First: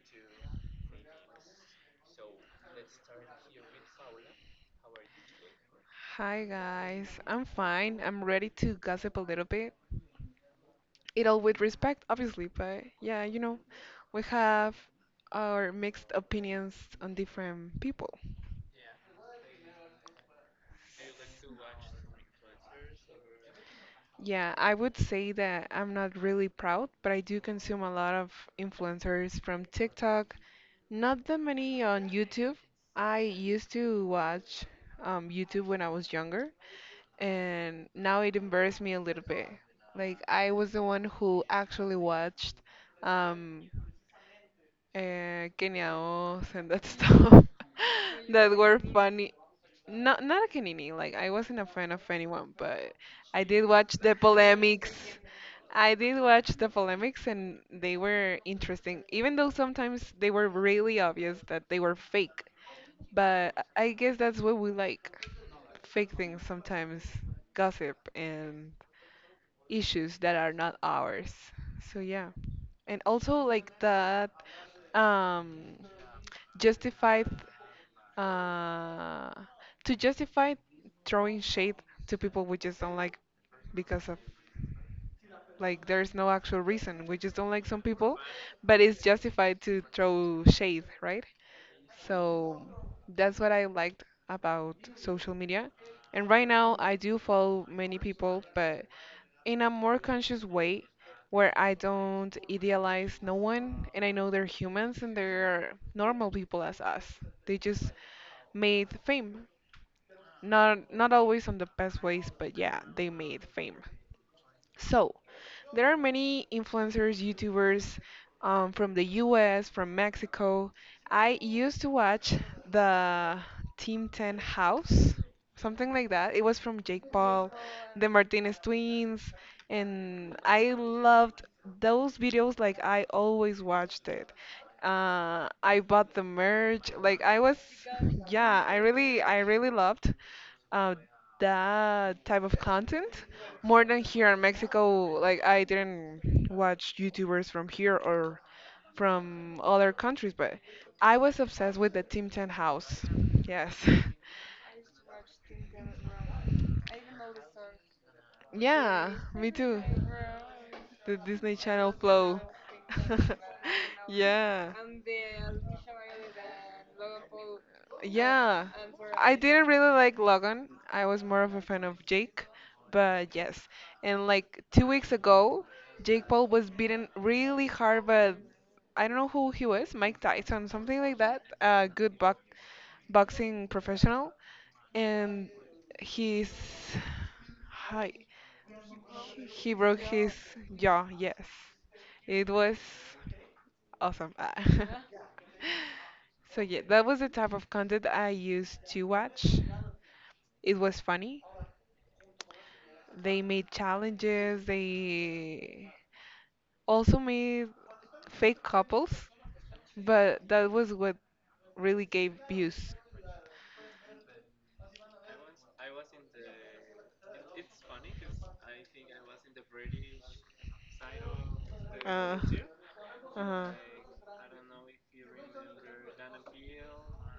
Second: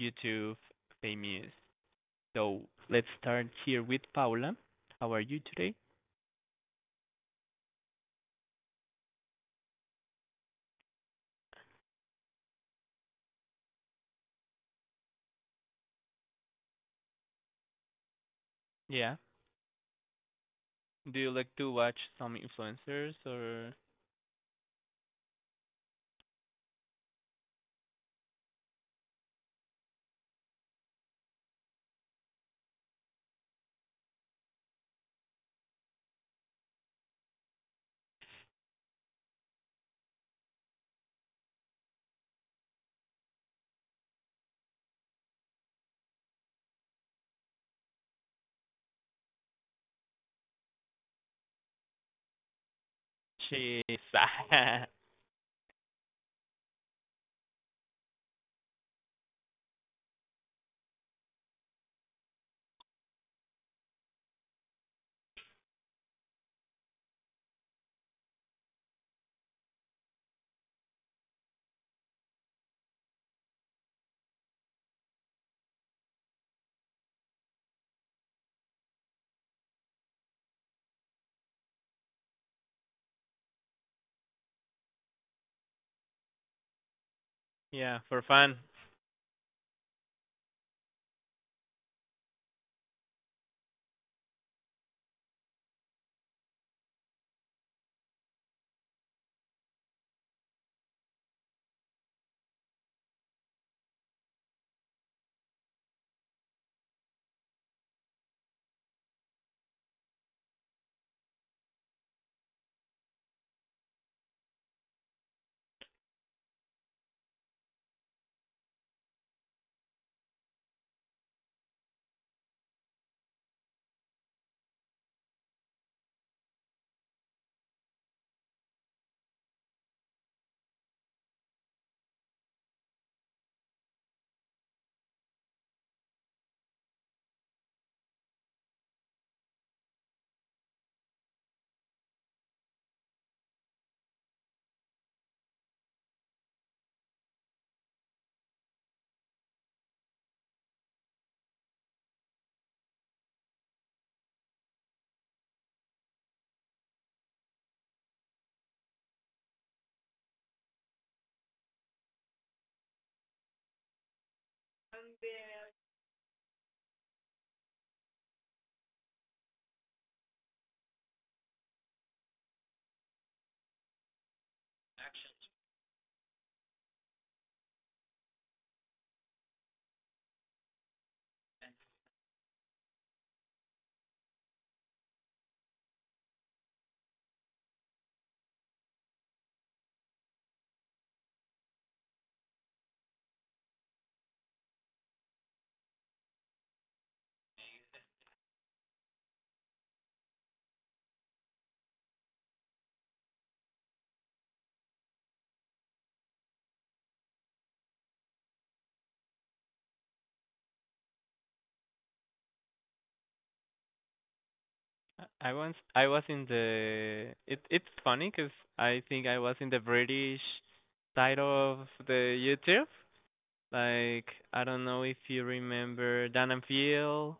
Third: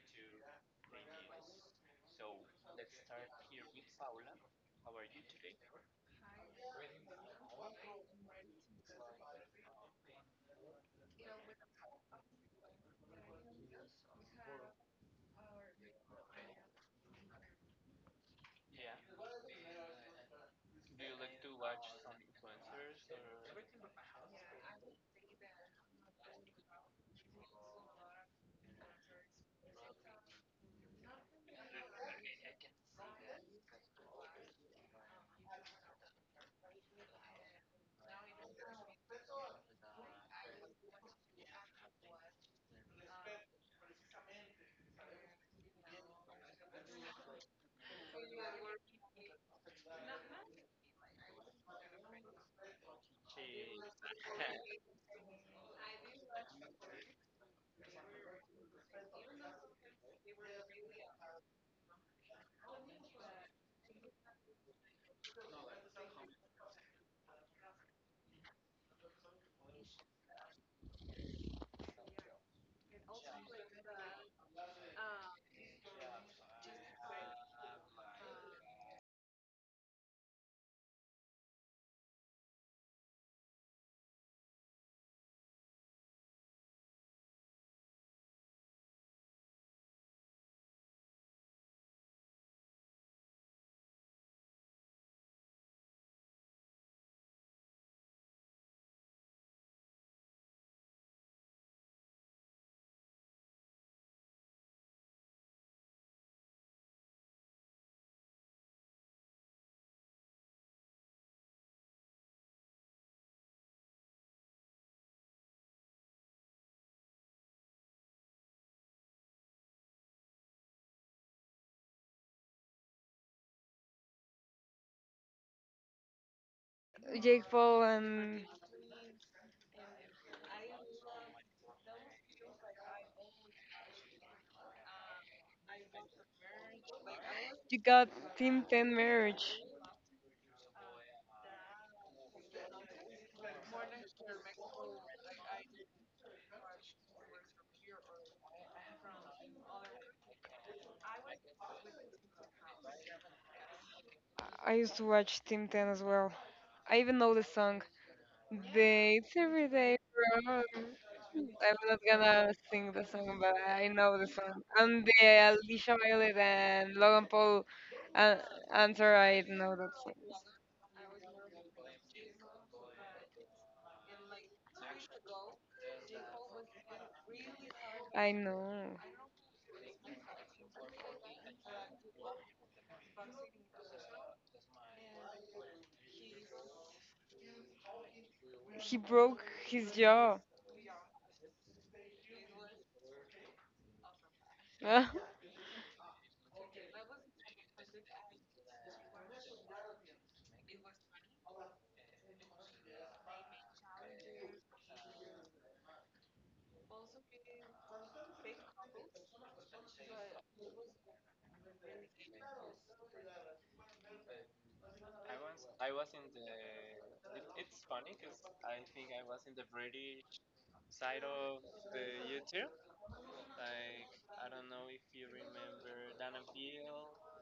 YouTube famous. So let's start here with Paula. How are you today? Hi, guys. I'm fine. I'm ready to gossip a little bit. It all with respect, obviously, but yeah, we have our mixed opinions on different people. Yeah. Do you like to watch some influencers or Yeah, I would say that I'm not really proud, but I do consume a lot of influencers from TikTok. Not that many on YouTube. I used to watch YouTube when I was younger, and now it embarrassed me a little bit. Like I was the one who actually watched um Kenya Os and that stuff that were funny. Not a Kenini, like I wasn't a fan of anyone, but I did watch she's the polemics. I did watch the polemics and they were interesting, even though sometimes they were really obvious that they were fake. But I guess that's what we like. Fake things sometimes, gossip and issues that are not ours. So yeah. And also like that um justified uh to justify throwing shade to people we just don't like because of like there's no actual reason. We just don't like some yeah, people, for fun? but it's justified to throw shade, right? So that's what I liked about social media. And right now I do follow many people, but in a more conscious way where I don't idealize no one and I know they're humans and they're normal people as us. They just made fame. Not always on the best ways, but yeah, they made fame. So there are many influencers, YouTubers from the US, from Mexico. I used to watch the Team 10 House, something like that. It was from Jake Jake Paul, Paul the and Martinez twins, and I loved those videos. Like I always watched it. I bought the merch. Like I was, you got Team yeah, I 10 really, I Marriage. really loved uh, that type of content more than here in Mexico. Like I didn't watch YouTubers from here or from other countries, but I was obsessed with the Tim Ten House. Yes. I used to watch Team 10 as well. I even know the song. Yeah, Dates me every too. day from. The Disney I'm Channel not flow. gonna sing the song, but I know the song. Yeah. And the Alicia Violet and Logan Paul uh, Yeah. answer, I I didn't know that really song. like Logan. I was more of a fan of Jake, but yes. And like 2 weeks ago, Jake Paul was beaten really hard I by know. I don't know who he was, Mike Tyson, something like that. A good bo boxing professional, and he's hi. He broke He his broke his jaw. jaw, yes. It was awesome. Ah. So yeah, that was the type of content I used to watch. It was funny. They made challenges, they also made fake couples, but that was what really gave views. I once I was in the it's funny because I think I was in the British side of the Uh, YouTube. uh, Like, I don't know if you remember Dan and Phil,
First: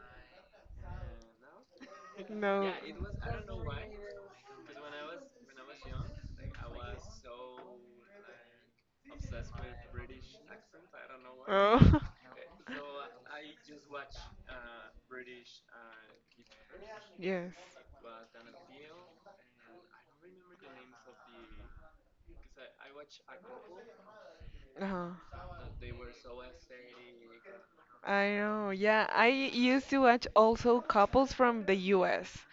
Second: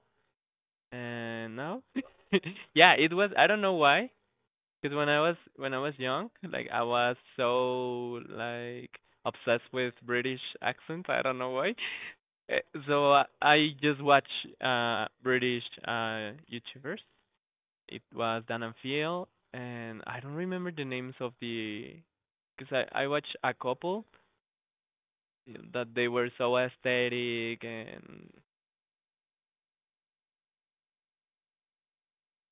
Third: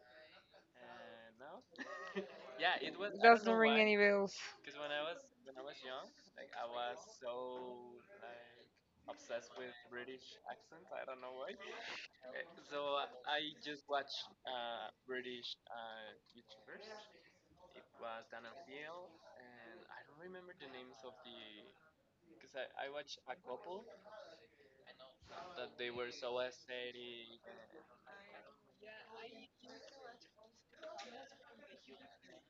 and no, no. yeah, it was. I Doesn't don't know ring any why, bells. because when I was young, like I was so, like, obsessed with British accents. I don't know why. Oh, Eh, So I just watch British YouTubers. yes. It was Dan and Phil, and I don't remember the names of the, because I watched a couple Uh-huh. that they were so aesthetic I and know, yeah. I used to watch also couples from the U. S.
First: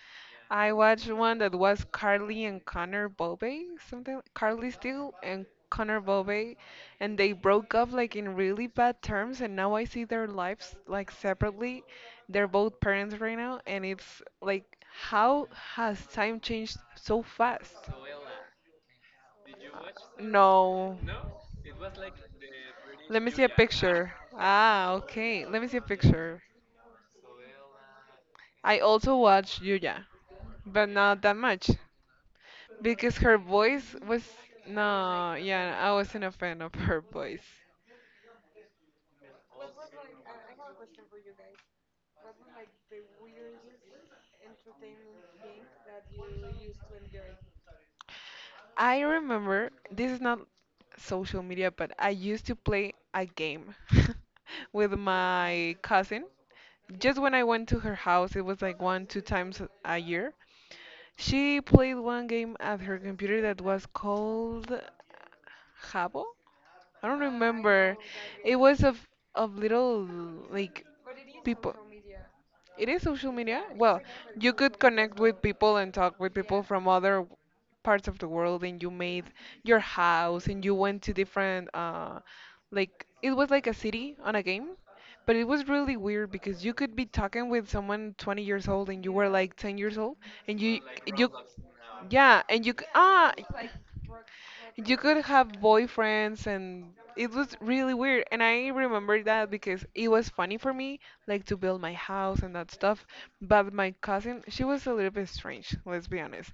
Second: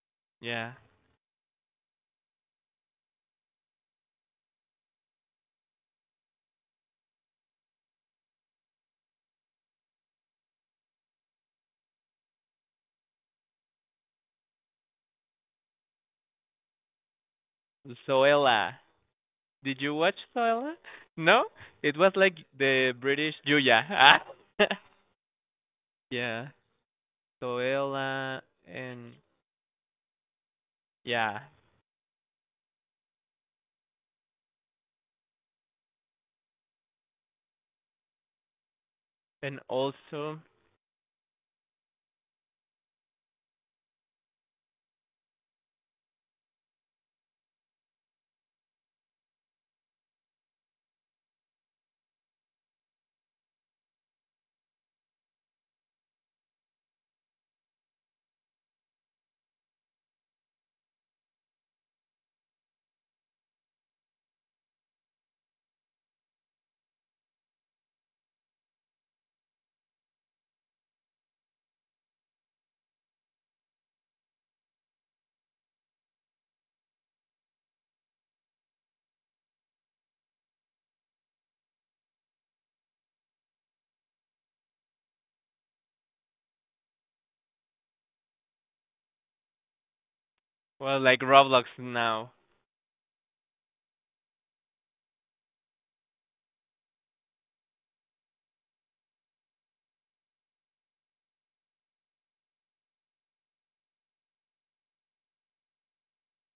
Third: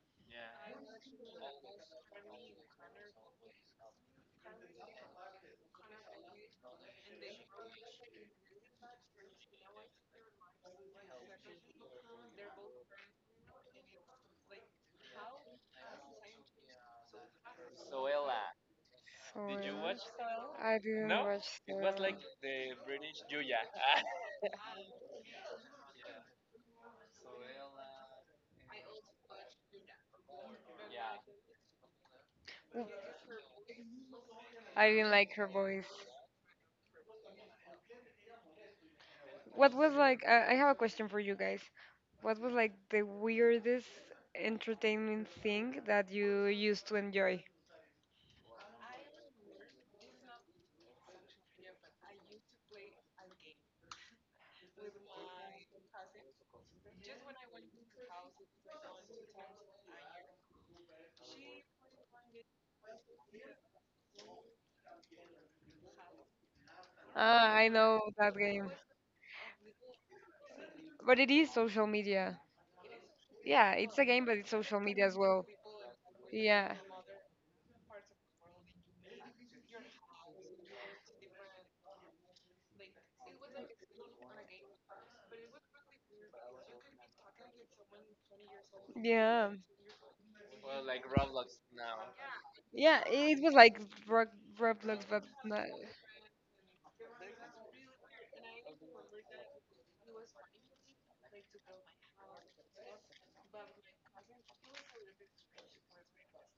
I yeah. watched one that was Carly and Connor Bobe, something Carly Steele and Connor Bobe, and they broke up like in really bad terms, and now I see their lives like separately. They're both parents right now, and it's like, how has time changed so fast? Zoella. So yeah. Did you watch Zoella? I No. didn't watch No? the It was like the Let me British see a Julia. picture. Ah, okay. Let me see a picture. yeah. Zoella I and also watched Yuya, but not that yeah. much because her voice was I didn't like no, her yeah, voice. I wasn't a fan of her voice. And What was like? also, I have a question for you guys. What was like the weirdest entertainment thing that you used to enjoy? I remember this is not social media, but I used to play a game with my cousin. Just when I went to her house, it was like one, two times a year. She played one game at her computer that was called Jabo. I don't Ah, I remember. know that It game, was of little like but it is people. social media. It is social media? Yeah, it's Well, a game, but it's you social could media as connect with well. people and talk with people Yeah. from other parts of the world, and you made your house, and you went to different, like, it was like a city on a game, but it was really weird because you could be talking with someone 20 years old and you were Yeah. like 10 years old, and well, like you, Roblox now yeah, and Yeah, it was like Rob- you Roblox, could but have not. boyfriends, and it was really weird. And I remember that because it was funny for me, like to build my house and that stuff. But my cousin, she was a little bit strange, let's be honest.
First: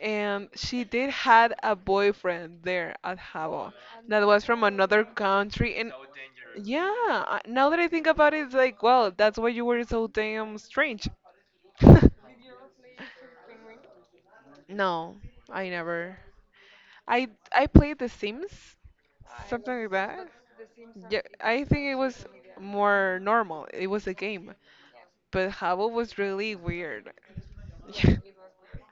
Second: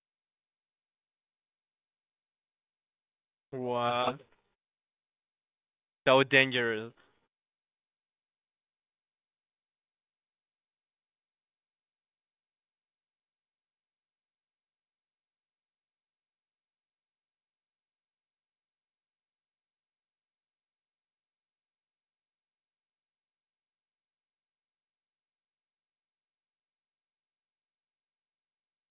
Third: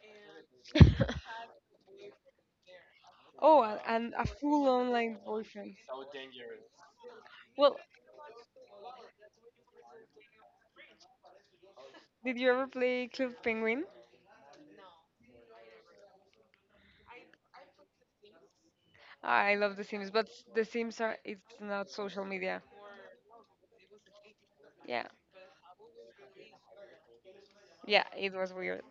And she did had a boyfriend there at Oh, Jabo and was a that was from full another online version. country. And so yeah, dangerous. Now that Well, I think about it, it's like, well, that's why you were so damn strange. did you ever play Club Penguin? No, I never. I played The Sims. I love Something The like Sims, but that? the Sims are Yeah, it's I think not it social was media. more normal. It was a game. Yeah, But Habbo was really weird. yeah, it was weird.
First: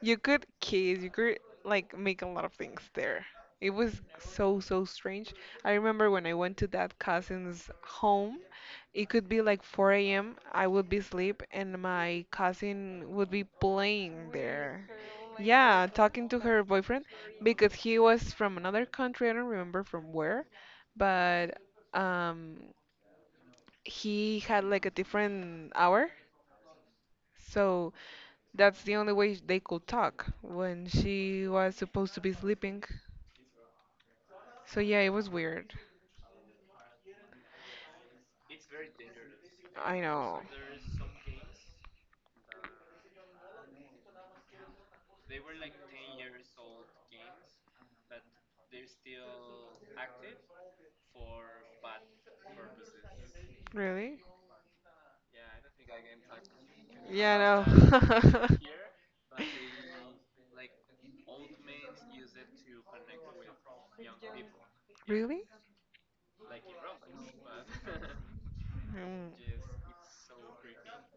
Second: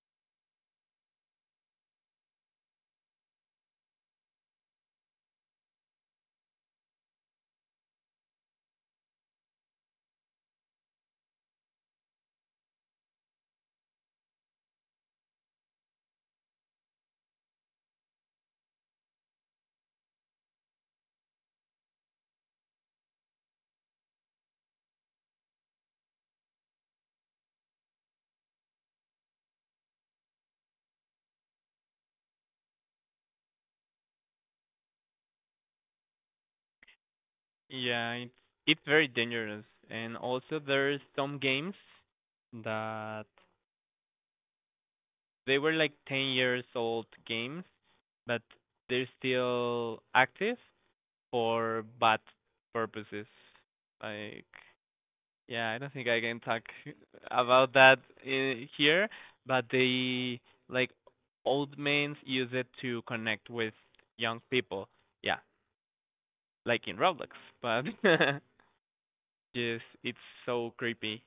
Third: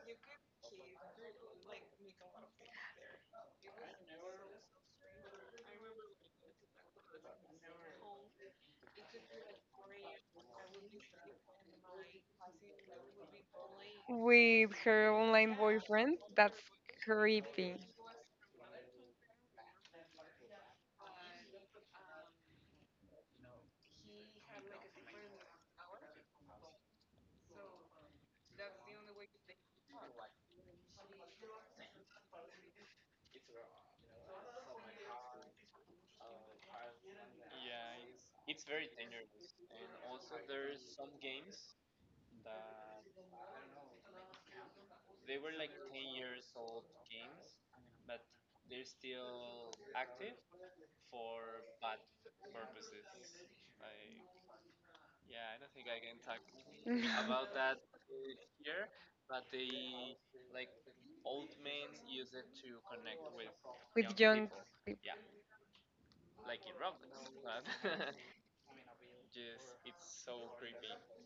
You could kiss, you could like make a lot of things there. It was so, so strange. I remember when I went to that cousin's home, it could be like 4 a.m. I would be asleep and my cousin would be playing With there. her online Yeah, boyfriend, talking to that's her boyfriend because creepy. he was from another country, I don't remember from where, but um he had like a different hour. So that's the only way they could talk when she was supposed to be sleeping. So yeah, it was weird. Yeah, it's very dangerous. I And know. also there's some games that they were like 10 years old games but they're still active for bad purposes. Really? Like, yeah, I don't think I can talk Yeah, about that I know. I here, but they, like, old mains use it to connect with With young young. people. Yeah, Really? like in Roblox, but Mm. just it's so creepy.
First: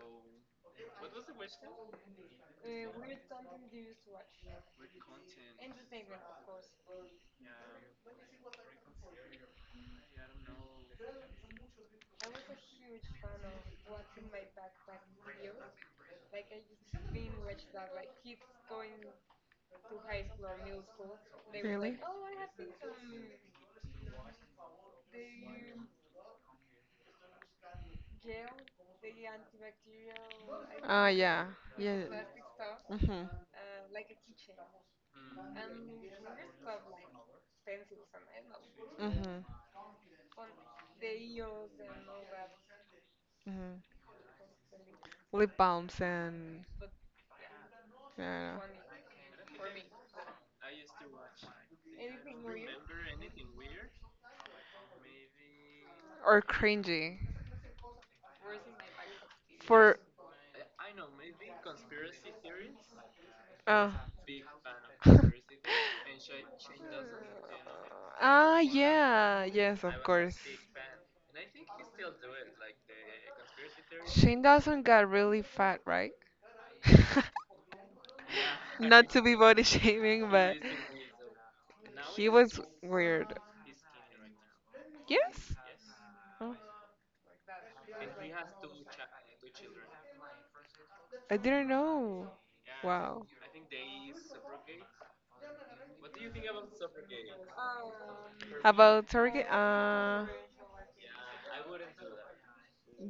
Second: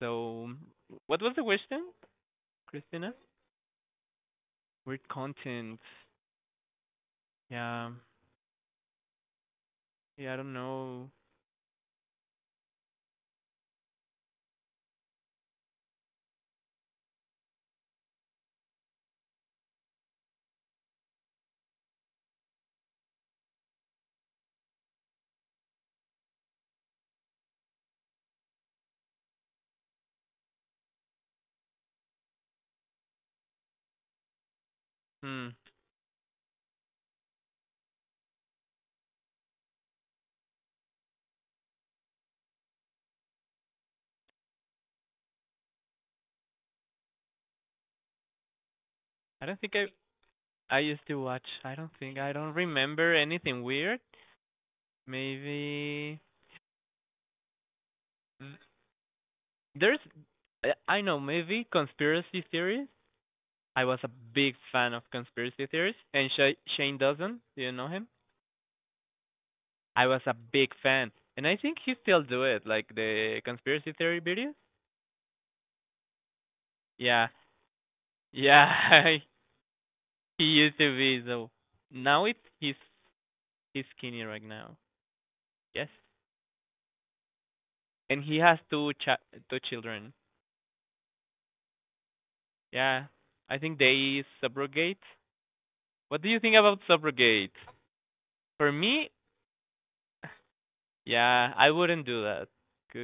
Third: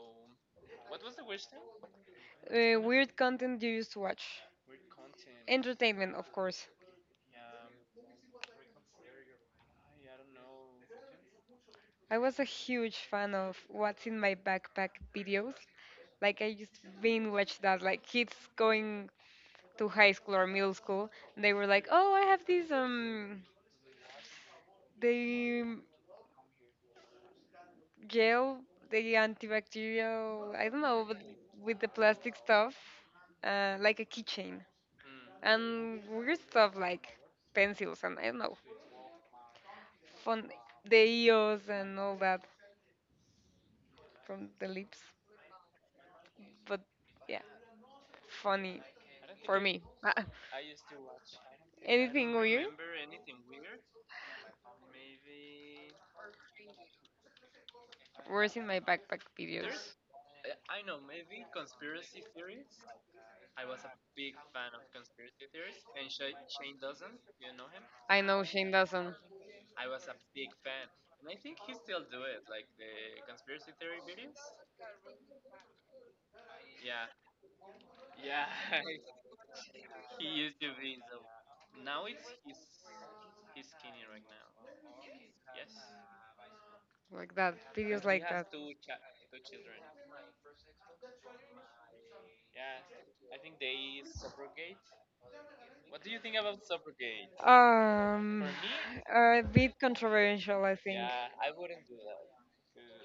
So, what was the question, Christina? Weird content you used to watch. Weird content. Entertainment, of course. Yeah, yeah, I don't know. I was a huge fan of What's in My Backpack videos. Like, I used to binge watch that. Like, kids going to high school or middle school, they were like, Really? oh, I have this, the gel, the antibacterial, I don't Ah, know, but yeah. with the Yeah. plastic stuff, Mm-hmm. Like a keychain. Hmm, And weird stuff like pencils and I don't know, Mm-hmm. fun, the EOS and all that, Mm-hmm. from the lips. Lip balms and But yeah, yeah. funny I for don't think me. I Ah, I used to watch. I don't think I anything don't weird? remember anything weird. Maybe Or cringy. Worse in my backpack For videos? there's I know, maybe conspiracy theories. Oh. I was a big fan of conspiracy theories, and Sh- Shane doesn't. Do you know him? I know Ah, Shane doesn't yeah, yes, of I was course. a big fan, and I think he still do it, like the conspiracy theory Shane videos. Dawson got really fat, right? Yeah, Not to yeah, be body shaming, he but used to be so. he Now it's was weird. he's skinny right now. Yes? Yes, Oh, like that. Videos like and he that. has two cha- two children. I didn't know. Yeah, Wow. I think they subrogate. What do you think about subrogate? Um, For About me, are surrogate? a bit controversial, I think. yeah, I wouldn't do that.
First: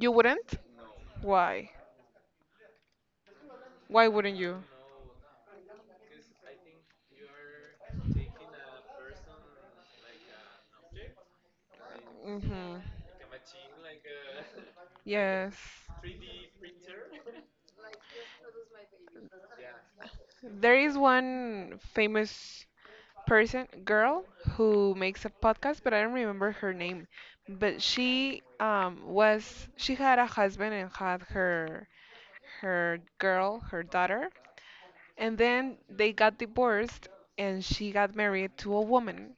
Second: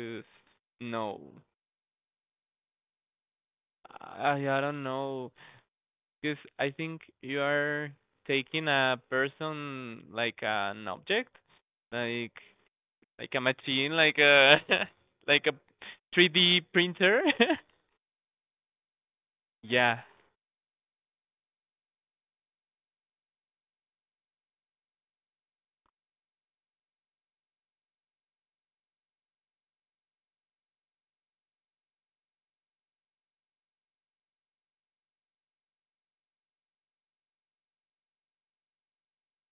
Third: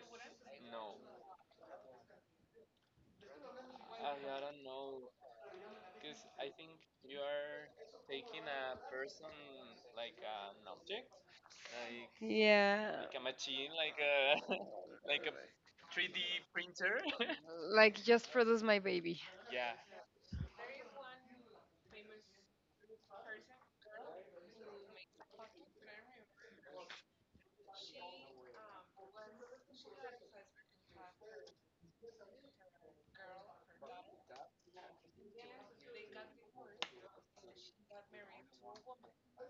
You wouldn't? no, Why? Why I wouldn't I you? don't know. Know. Cause I think you are taking a person like an object, like Mm-hmm. Yeah, like a machine, like a like a Yes. 3D printer. like just produce my baby. Yeah, There is one famous person, girl, who makes a podcast, but I don't remember her name. But she had a husband and had her girl, her daughter, and then they got divorced and she got married to a woman.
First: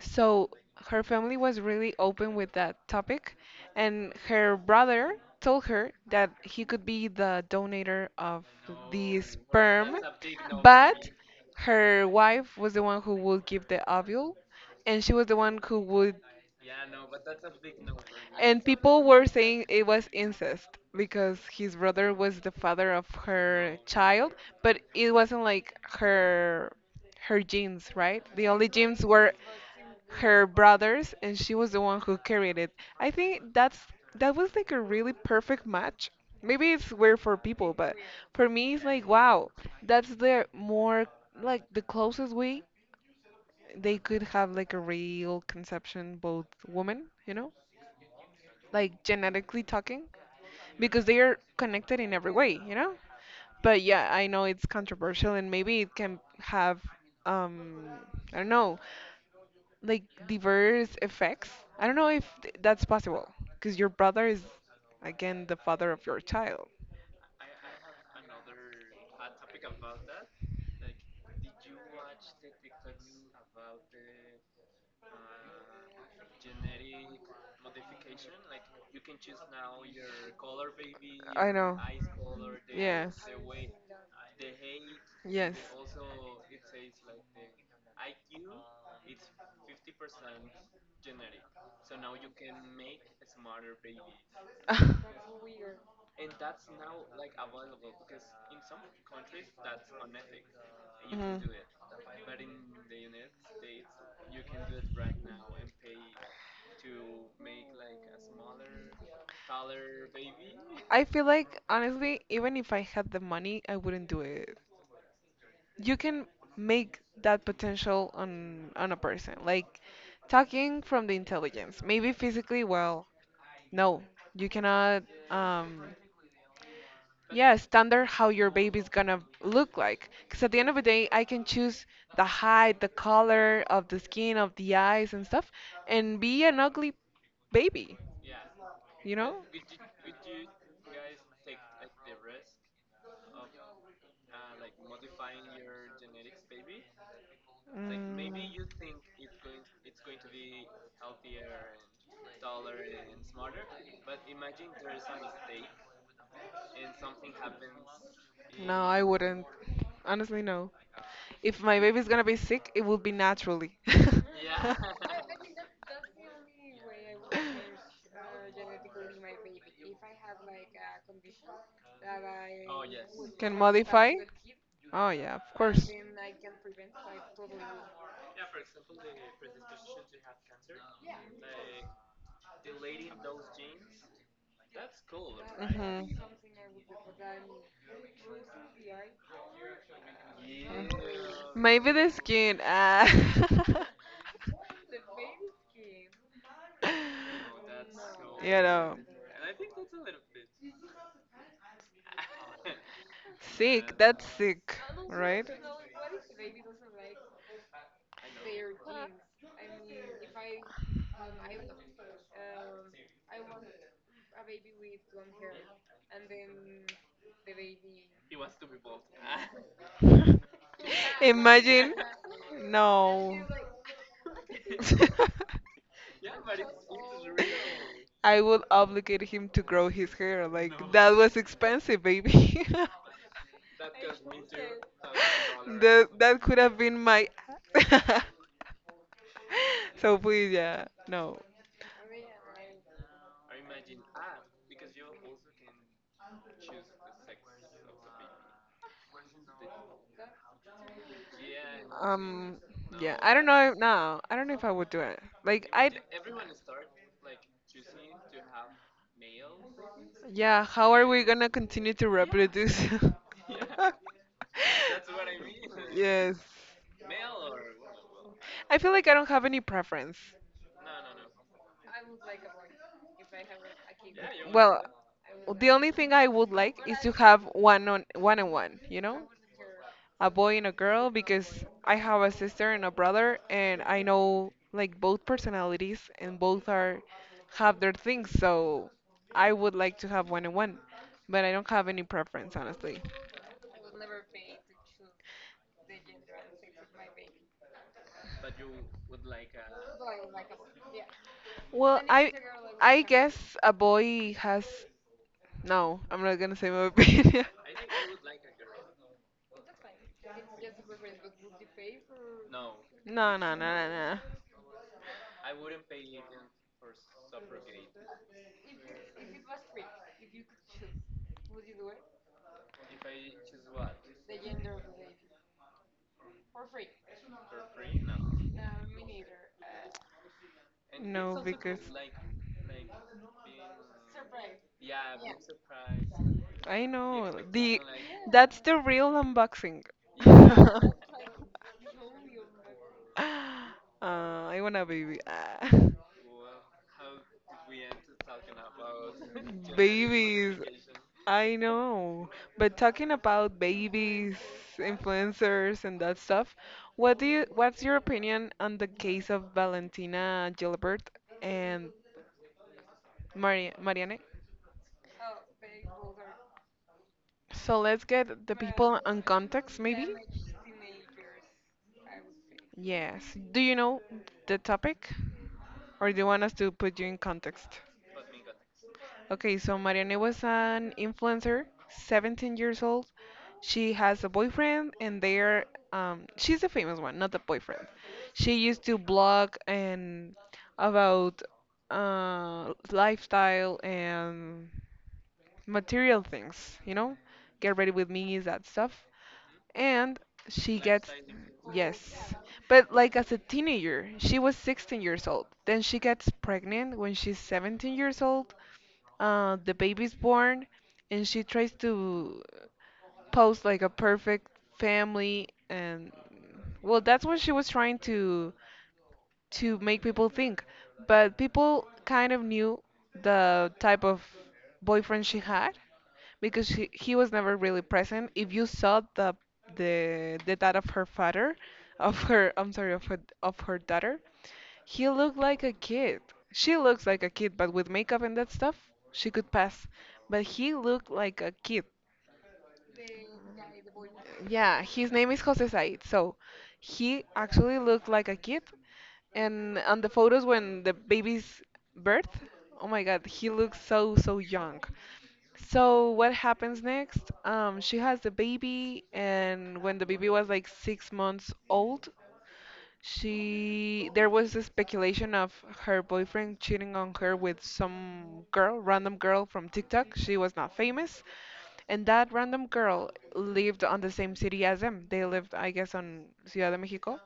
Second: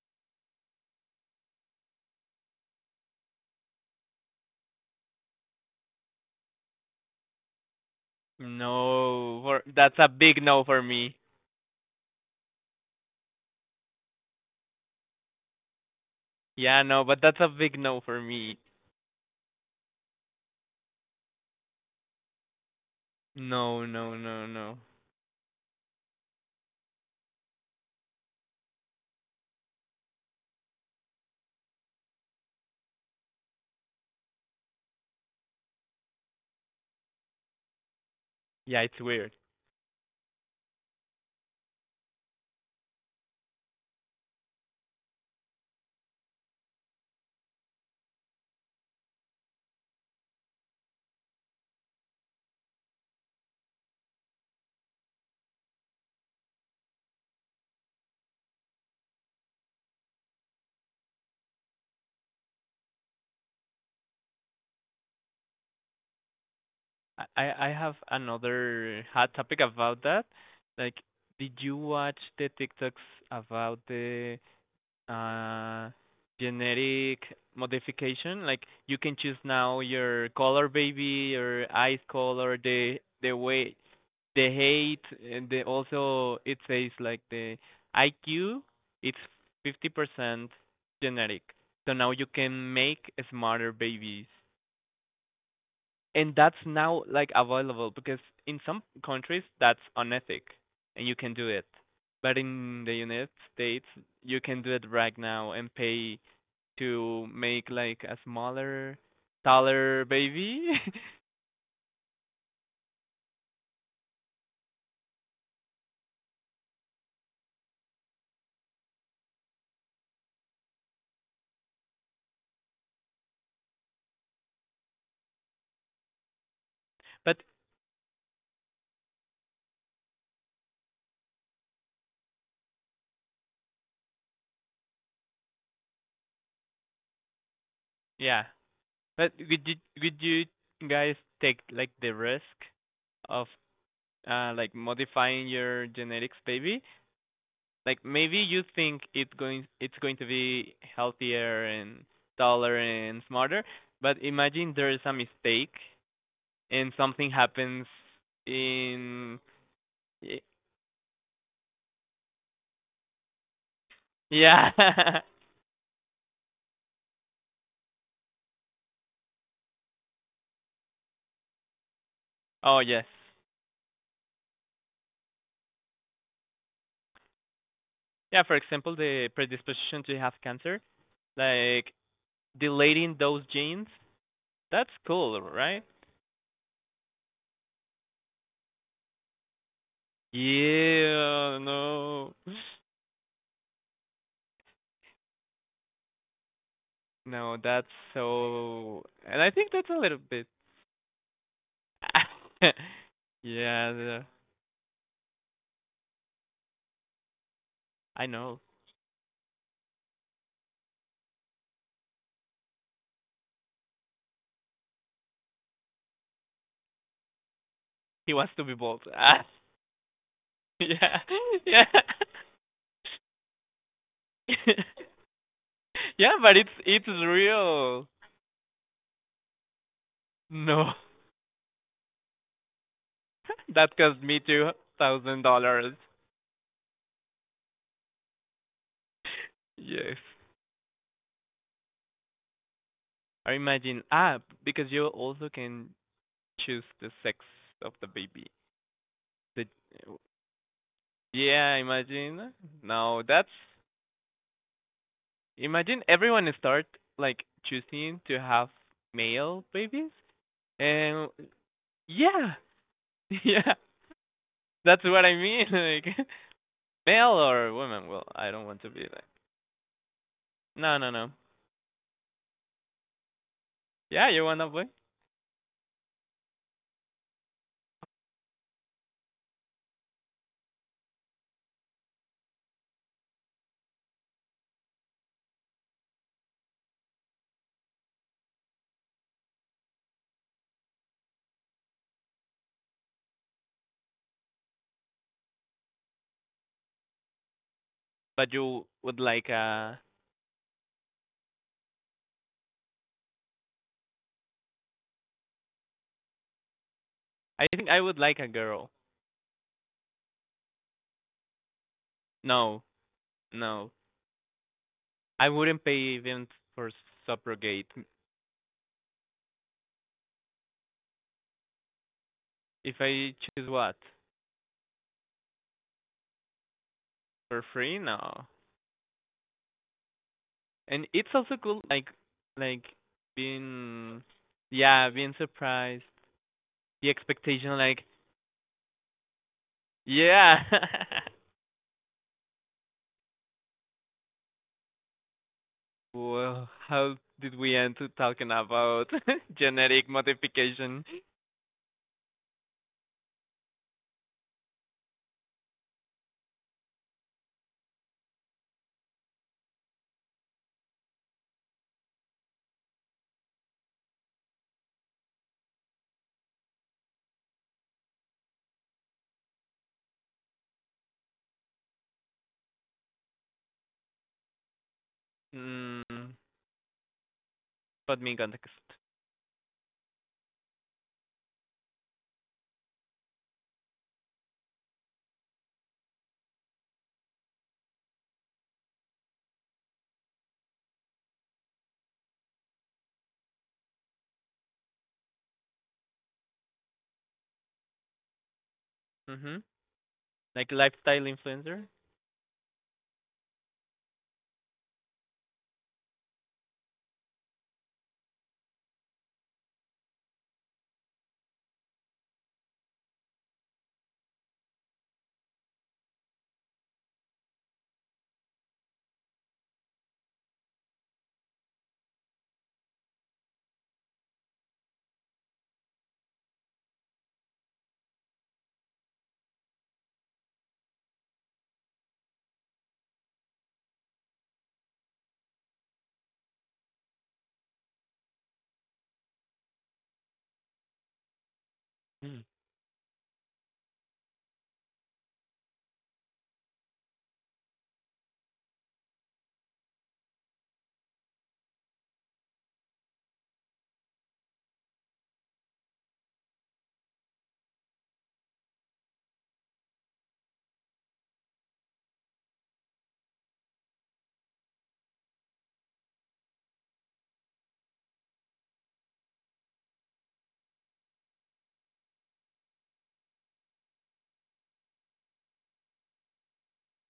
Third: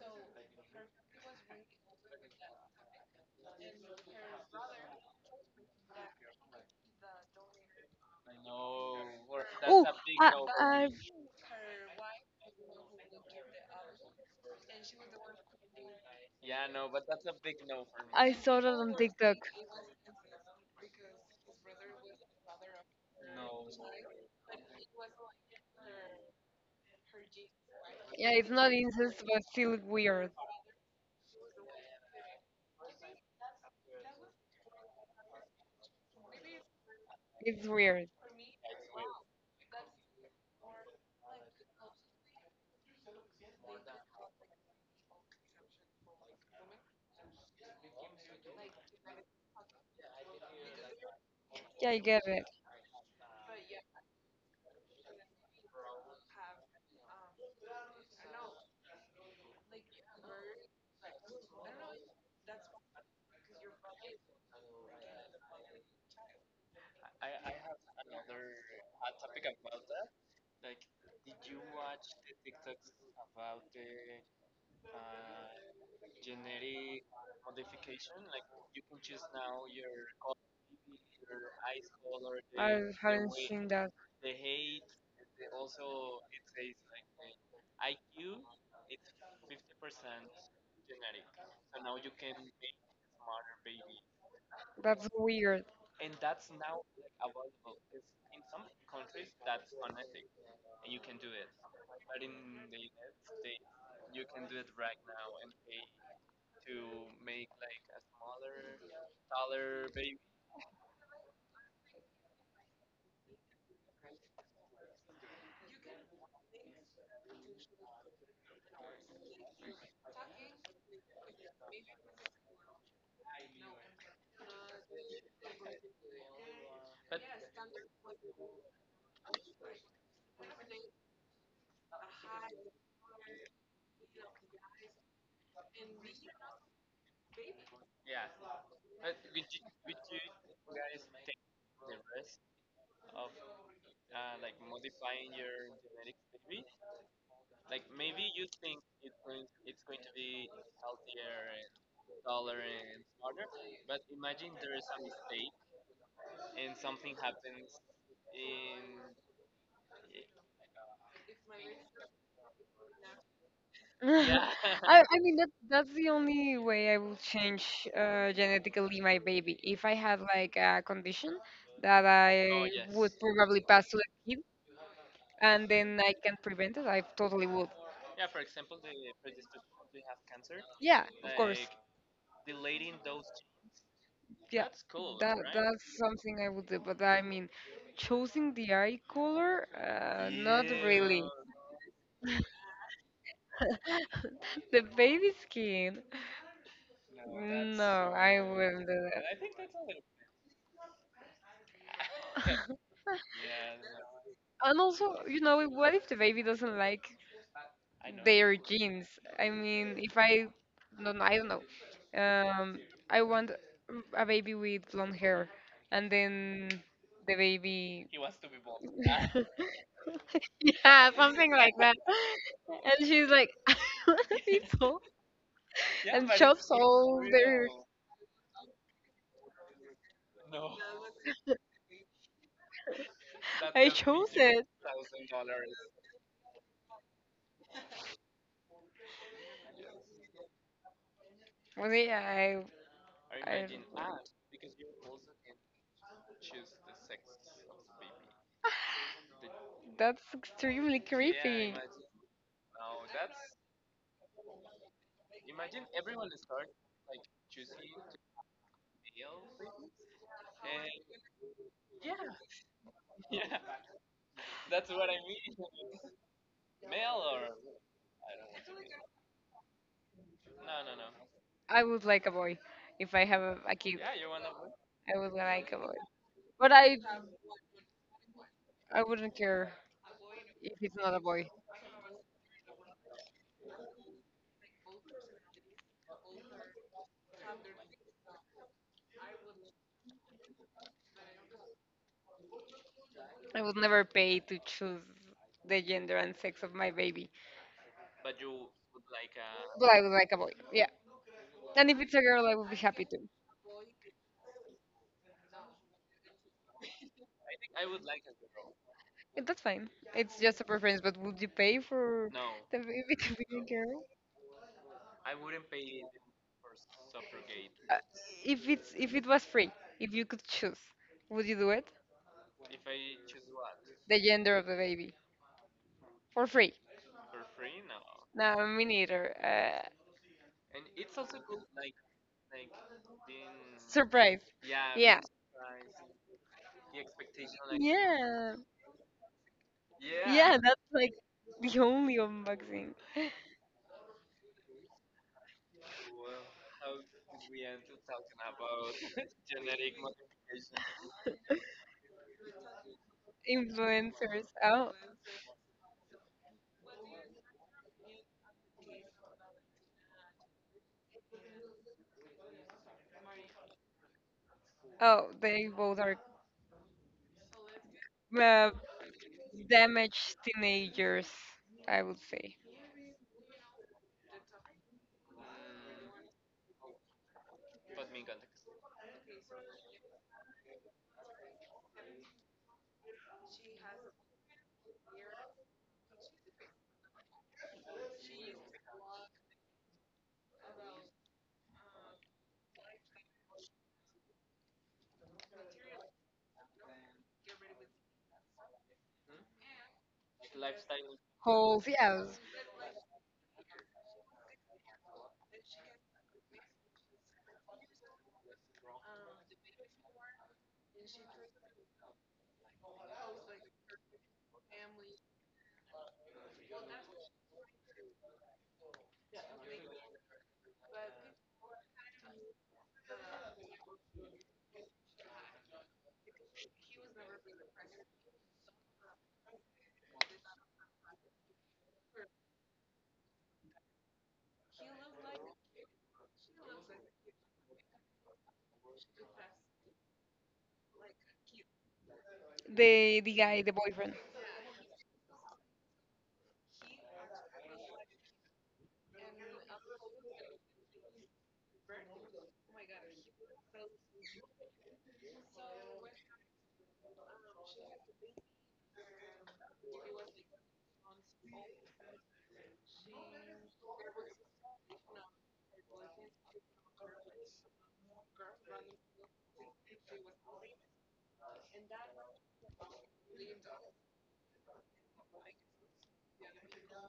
So her family was really open with that topic, and her brother told her that he could be the donator of the no, for Oh, that's sperm, a I, big no for I but me. her wife was the one who would give the ovule, and she was the one who would. Yeah, no, but that's a big no for I me. And saw that on people were TikTok. saying it was incest because his brother was the father of her No, no, child, no, but no. it wasn't like her genes, right? Yeah, The it's only not genes were incest, but still weird. her brothers and she was the one who carried it. I think that was like a really perfect match. Maybe it's weird for people, It's but weird. for me it's Yeah, like it's wow, weird. that's the more like the closest way they could have like a real conception both women, you know? Like genetically talking because they are connected Yeah, in I every get way, it. you know? But yeah, I know it's controversial and maybe it can have um I don't know, like diverse effects. I don't know if that's possible because your brother is again the father of your child. I have another hot topic about that. Like, did you watch the TikToks about the uh genetic modification? Like, you can choose now your color, baby, I know. your eyes color, I Yeah. the haven't seen way, that. the height, Yes. and the also it says like the IQ, it's 50% genetic. So now you can make smarter babies That's weird. and that's now like available because in some countries that's unethic and you Mhm. can do it, but in the United States you can do it right now and pay to make like a smaller taller baby. I feel like honestly, even if I had the money, I wouldn't do it. You can make that potential on a person, like talking from the intelligence. Maybe physically, well, no, you cannot. Um, yeah, But standard how your baby's gonna look like. Because at the end of the day, I can choose the height, the color of the skin, of the eyes, and stuff, and be an ugly baby, yeah, you know? but would you, would you guys take like the risk of like modifying your genetics baby, Mm. like maybe you think it's going to be healthier and taller and smarter, but imagine there is a mistake and something happens No, I wouldn't. in Honestly, y- no. If my baby's gonna be sick, it will be naturally. yeah. I mean that that's the only way I will change genetically my baby. If I had like a condition that oh I Oh yes. would yes, Can probably pass modify? to the kid Oh yeah, of and course. then I can prevent it, I totally would. Yeah, for example, the predisposition to have cancer, Yeah, of course. like deleting those genes, Yeah, that's cool, right? Mhm. that's something I would do. But I mean, choosing the eye color, not really. Yeah, Maybe the no. skin. Ah. The baby skin. No, No, No, that's that's no, so you I know, wouldn't good. do so weird that. and I think that's a little bit Sick. yeah, That's the sick, And also, right? you know, what if the baby doesn't like I their know. genes. I mean, if I no, no, I don't know. Um, I want a baby with blonde hair, and then the baby, He wants to be bald. Ah, yeah, yeah, something like Imagine. yeah, that. And No. she's like, I want to be bald, and yeah. But chops it's all their. real. I would obligate him to grow his hair. Like No, that was expensive, baby. I that cost chose me it. two thousand that dollars. that could have been my so Yes. please, yeah, no, Well, yeah, I, Or I, imagine ah because you also can choose the sex of the baby. The that's extremely yeah, creepy. yeah, um imagine. yeah, I No, don't that's know if, no, I don't know if I would do it, like I. imagine everyone start like choosing to have male babies Yeah, how are we and gonna continue to yeah reproduce? yeah. That's what I mean. Like Yes, male or woman. Well, I I don't feel want to like I be don't like. have any preference. No, no, no. I would like a boy if I have a kid. Yeah, you want Well, a boy, I would the like only a boy, thing I would like but is to have one on one on one, you I know? wouldn't care A boy and a if girl it's not a because boy. I have a sister and a brother and I know like both personalities and both are have their things, so I would like to have one on one, but I don't have any preference honestly. I would never pay to choose the gender and sex of my baby. but you would like But a. I would like a boy. Yeah. Well, And if it's I a girl, I would be I happy guess too. a boy has no, I'm not gonna say my opinion. I think I would like a girl. Yeah, that's fine. It's just a preference. But would you pay for the No, baby No, to no, be a no, no. no, girl? I wouldn't pay even for subrogate. Uh, if it's if it was free, if you could choose, would you do it? If I choose what The gender of the baby for free? for free, no. No, me neither. And no. No, it's also because cool, like being, Surprise. yeah, Yeah. being surprised. I The know the expectation, like, that's Yeah. the real unboxing. Yeah. yeah. That's like the only unboxing. I want a baby. Ah. Well, how did we end to talking about genetic Babies. modification? I know. But talking about babies, Influencers. Oh, influencers, and that stuff, what's your opinion on the case of Valentina Gilbert and Mari Marianne? oh, they both are So let's get the uh, people on context, maybe. damaged teenagers, I would say. Yes. Do you know the topic or do you want Mm, us to put you in context? put me in context. Okay, so Marianne was an influencer, 17 years old. She has a boyfriend and they're she's the famous one, not the boyfriend. She used to blog and about lifestyle and material things, you know? Get ready with me, that stuff. Mm-hmm. And she Like gets lifestyle Holes, influencer? yes. yes. But like as a teenager she was 16 years old, then she gets pregnant when she's 17 years old. The baby's born and she tries to post like a perfect family. And well, that's what she was trying to make people think, but people kind of knew the type of boyfriend she had, because he was never really present. If you saw the the dad of her father, of her, I'm sorry, of her, of her daughter, he looked like a kid. She looks like a kid, but with makeup and that stuff, she could pass. But he looked like a kid. Mm. The guy, the boyfriend. Yeah, his name is Jose Said. So he actually looked like a kid. And on the photos when the baby's birth, oh my God, he looks so, so young. So what happens next? She has the baby, and when the baby was like 6 months old, she there was a speculation of her boyfriend cheating on her with some girl, random girl from TikTok. She was not famous, and that random girl lived on the same city as them. They lived, I guess, on Ciudad de Mexico.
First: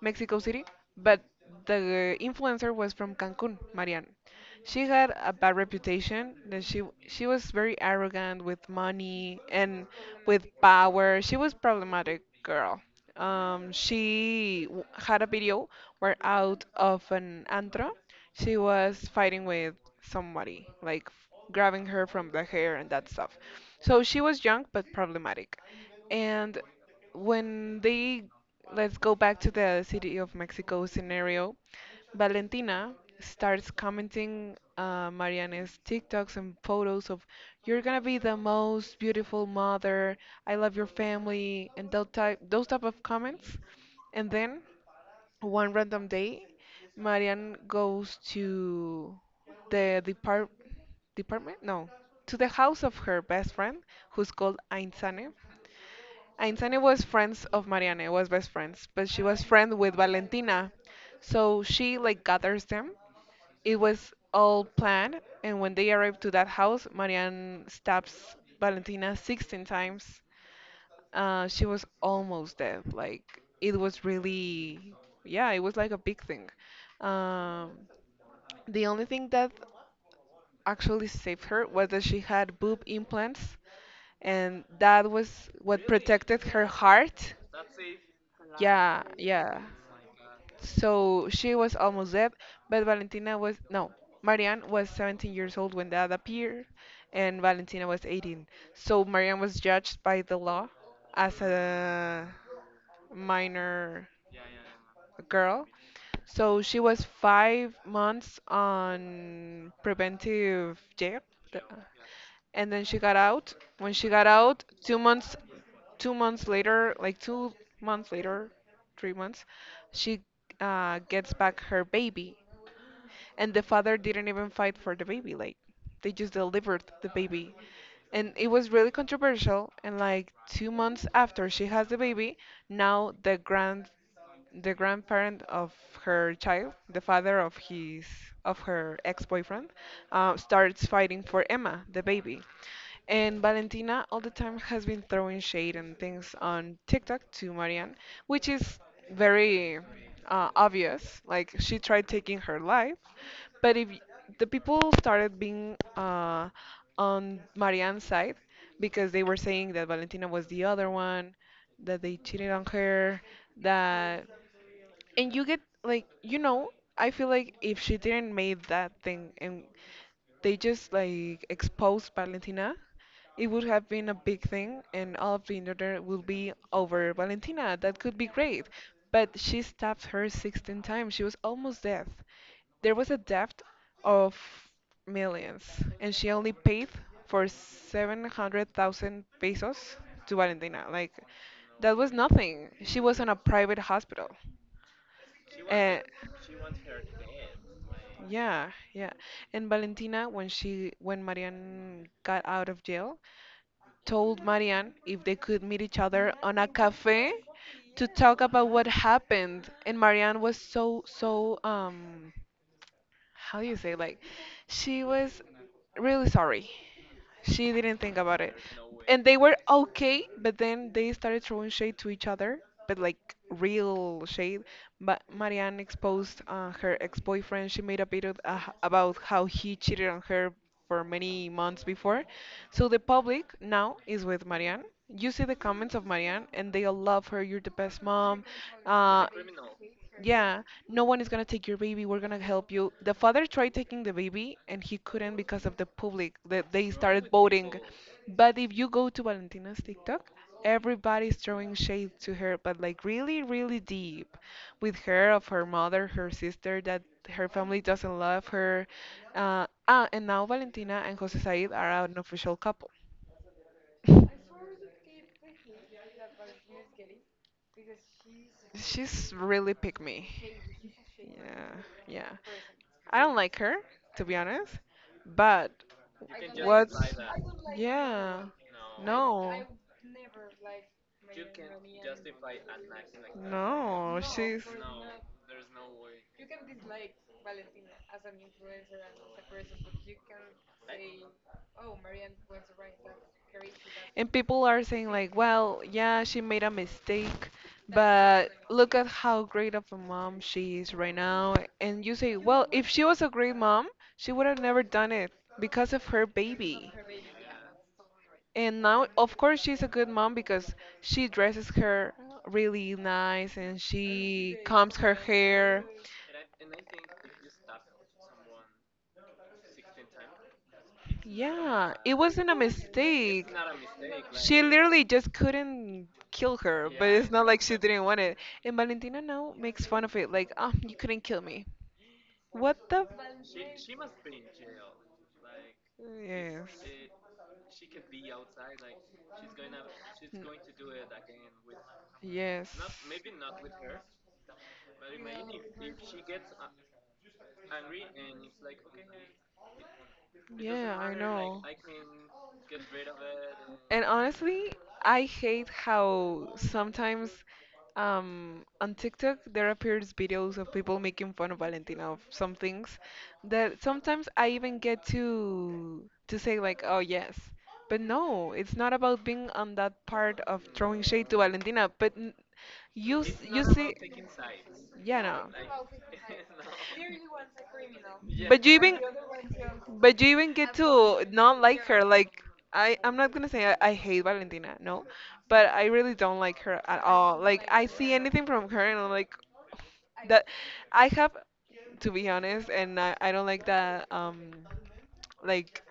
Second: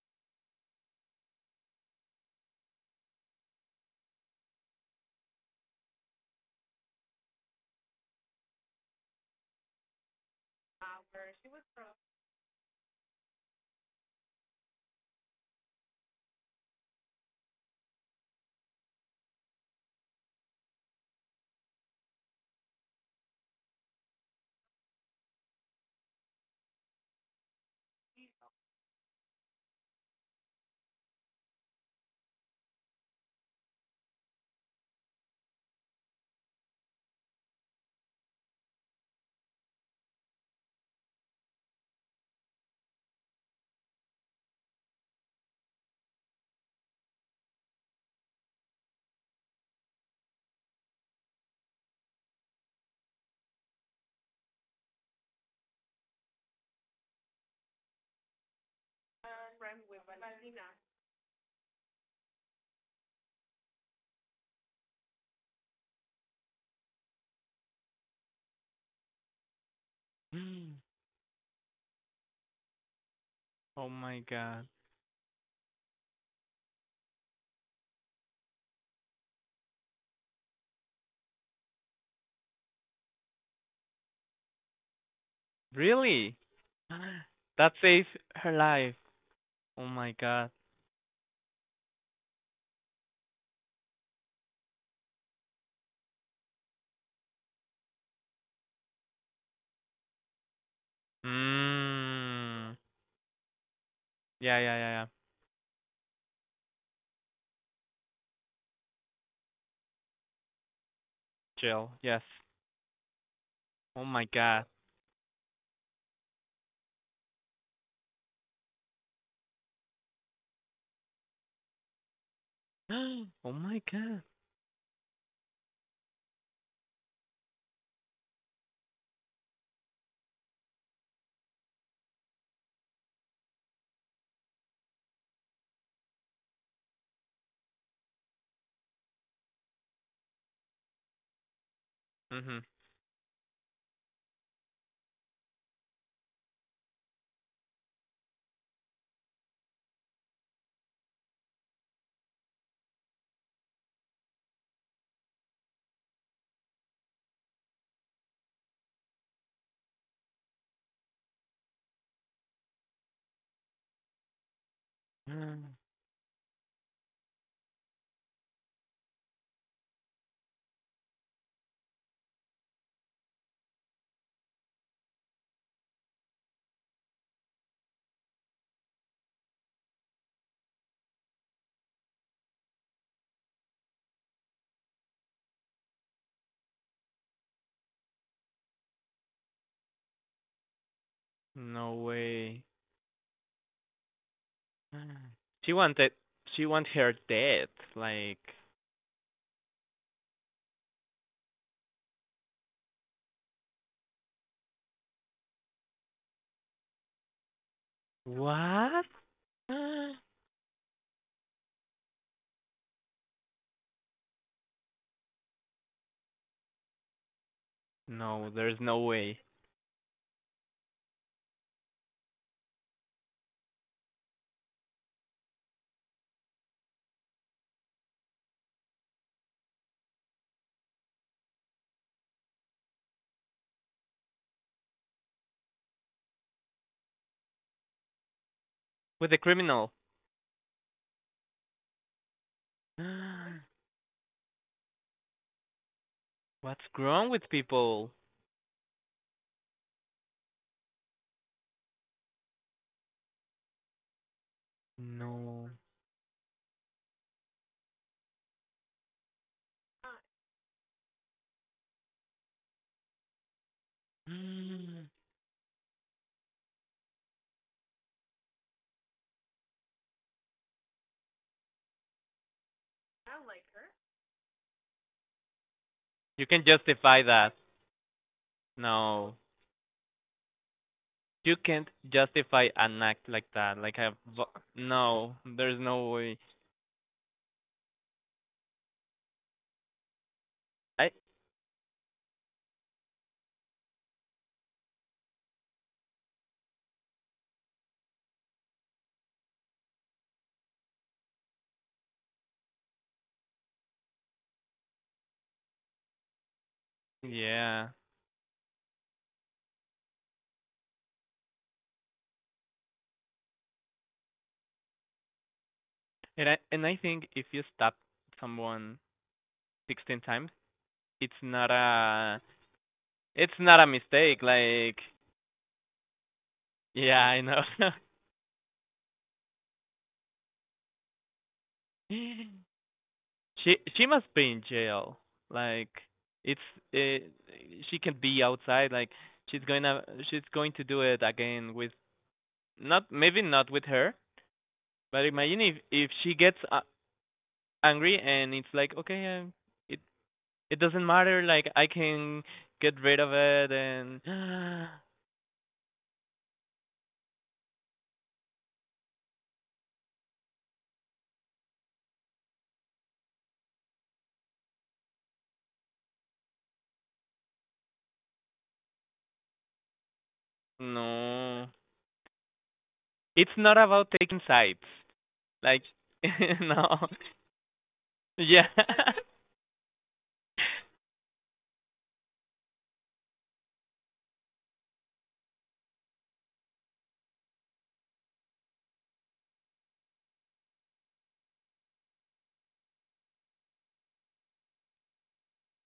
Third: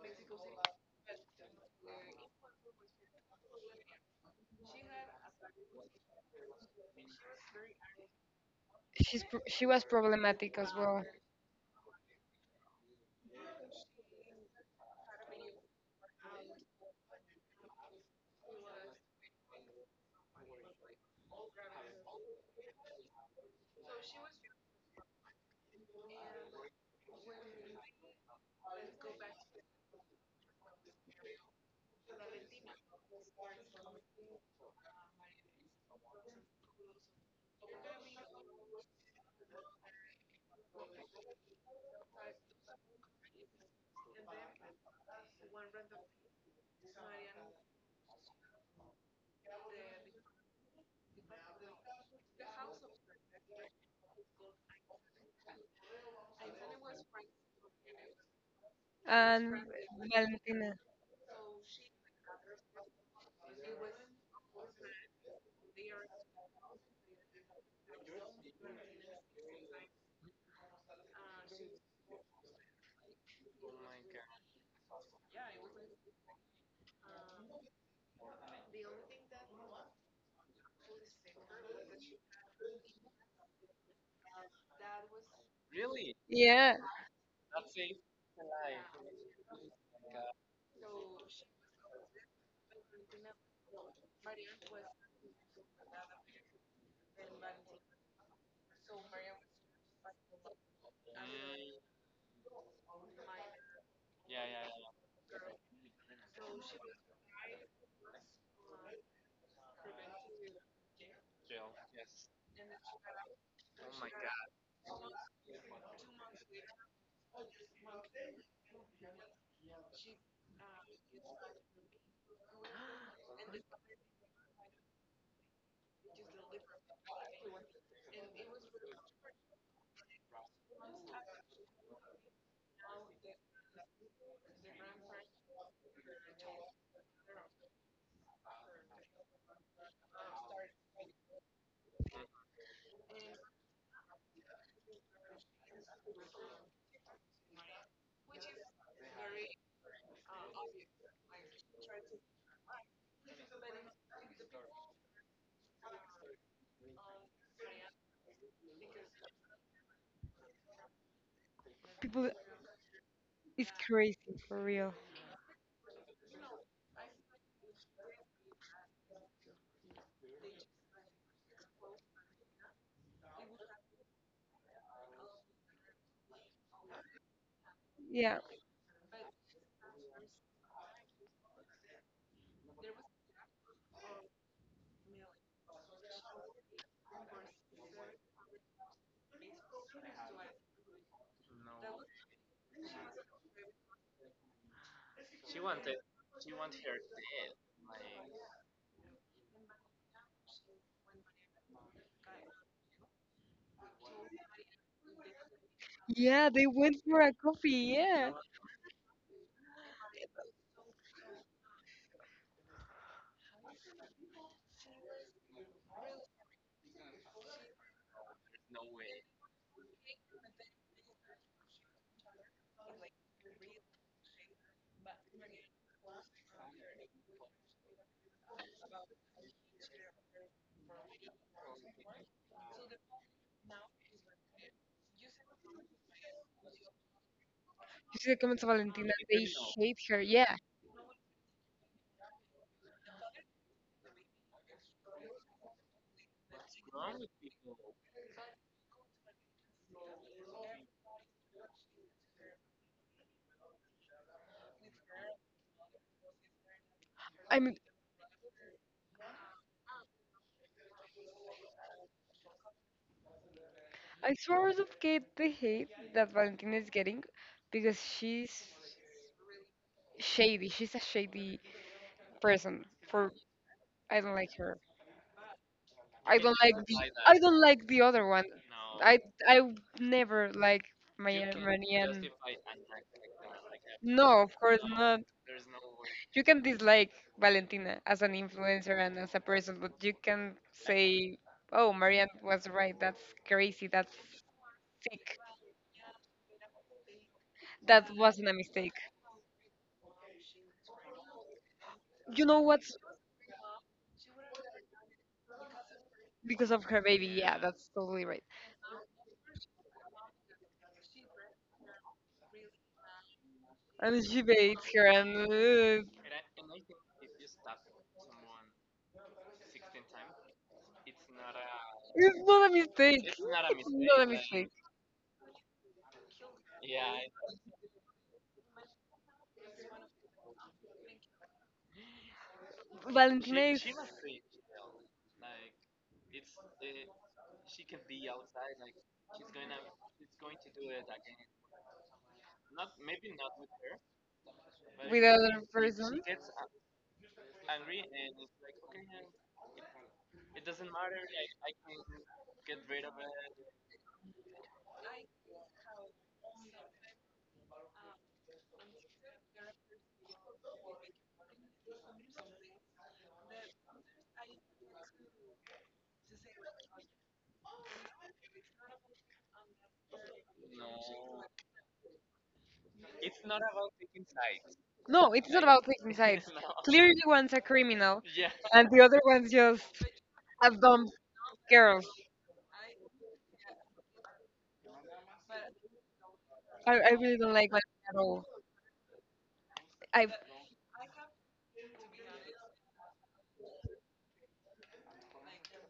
Mexico City, but the influencer was from Cancun, Marianne. She had a bad reputation that she was very arrogant with She's money she was and with problematic as well. power. She was problematic girl. Had a video where out of an antro, she was fighting with somebody, like grabbing her from the hair and that stuff. So she was young but problematic. And when they let's go back to the City of Mexico scenario. Valentina starts commenting Mariane's TikToks and photos of, you're gonna be the most beautiful mother, I love your family, and those type of comments. And then, one random day, Marianne goes to the depart department? No, to the house of her best friend, who's called Ainsane. Ainzane was friends of Marianne, was best friends, but she was And friend with Valentina. Valentina. So she like gathers them. It was all planned, and when they arrived to that house, Marianne stabs Valentina 16 times. Mm. She was almost dead. It Oh was my god. really, yeah, it was like a big thing. Um, the only thing that actually saved her was that she had boob implants, and that was what Really? protected Yeah, her heart. That saves her life. Yeah, Oh yeah. my god. So she was almost dead, but Valentina was no, Marianne was 17 years old when that appeared, and Valentina was 18. So Marianne was judged by the law as a Mm. minor Yeah, yeah, yeah, yeah. girl. So she was 5 months on preventive jail, the- Jill, yes. and then she got out. When Oh she my got out, god. 2 months later, 3 months, she gets back her baby. Oh And the my father god. didn't even fight for the baby. Like, they just delivered the baby. And it was really controversial. And like 2 months after she has the baby, now the grandparent of her child, the father of his, of her ex-boyfriend, starts fighting for Emma, the baby. Mm-hmm. And Valentina all the time has been throwing shade and things on TikTok to Marianne, which is very obvious. Like she tried taking her life, but if y- the people started being on Marianne's side, because they were saying that Valentina was the other one, that they people cheated on her, is crazy that for real. and you get like you know I feel like if she didn't made that thing and they just like exposed Valentina, it would have been a big thing and all of the internet will be over Valentina. That could be Yeah, great. But she stabbed her 16 times. She was almost dead. There was a debt of millions, and she only paid for 700,000 pesos to Valentina. Like that No was way. nothing. She was in a private hospital. Mm. She Uh, wanted she want her dead. Like yeah, yeah. And Valentina, when Marianne got out of jail, told Marianne if they could meet each other yeah, on a they went for cafe a coffee. to Yeah, talk about what what? happened. And Marianne was so, so how do you say, like, she was really sorry, she didn't think about it. No, there's no And they way. were okay, but then they started throwing shade to each other, but like real shade. But Marianne exposed her ex-boyfriend. She made a video about how he cheated on her for many months before. So the public now is with Marianne. You see the comments of Marianne, and they all love her. You're the best you see the mom. comments of Valentina. Uh, With the They criminal. hate her. Yeah, yeah, no one is gonna take your baby. We're gonna help you. The father tried taking the baby and he couldn't because of the public that What's they started wrong with voting. people? But if you go to Valentina's TikTok, everybody's throwing shade to her, but like really, really deep with her, of her No. mother, her sister, that her I family mean, doesn't love her. And now Valentina and Jose Said are an official couple. I swear, of You Kate, the hate that Valentina is getting because she's She's really pick me. shady. She's a shady Yeah, yeah. person. I don't For like her, I to be don't like honest. her. But I don't can like what's the justify I that. don't like the other yeah. one. I No. I No. never like my You can't Marianne. justify an act like that. Like I, No, No, of she's course not. no, there's no way. You can dislike Valentina as an influencer and as a person, but you can I say, "Oh, Marianne was right. That's crazy. That's and people are saying like, sick. well, yeah, she made a mistake, That but wasn't a look mistake." at how great of a mom she is right now. And you say, You know well, if what's she was a great mom, she would have never done it because of her because of baby. her baby? Yeah, that's yeah. totally right. And now, of course, she's a good mom because she dresses her really nice and And she she baits combs her, her hair. and And I think if you stab someone 16 times, it's not Yeah, it it's a wasn't a not a mistake. It's mistake. it's not not a not a mistake. She mistake. Like literally just couldn't kill her, but yeah, it's I not like know. she didn't want it. And Valentina now makes fun of it, like, oh, you couldn't kill me. she What the? She Valentina is she must be in jail. Like, it's F uh she can be outside. Like, she's gonna she's going to do it again with yes. not maybe not with Yes. her, with but it's other imagine if person. she gets angry and it's like okay, it it Yeah, doesn't I matter. know. Like I can get rid of it And and honestly, I hate how sometimes on TikTok there appears videos of people making fun of Valentina of some things, that sometimes I even get to say like, oh yes, but no, it's not about being on that part of throwing shade to no, Valentina. It's You not see, about taking sides. yeah, No, no. it's not about Like taking sides. no, Clearly, one's a criminal, But you yeah. and even, the other one's just but you even a get dumb to not like girl. her. Like I'm not gonna say I hate Valentina, no, but I really don't like her I, at I really all. don't Like like I Valentina see at all. anything from her and I'm like I that. I have to be honest, and I don't like that. Like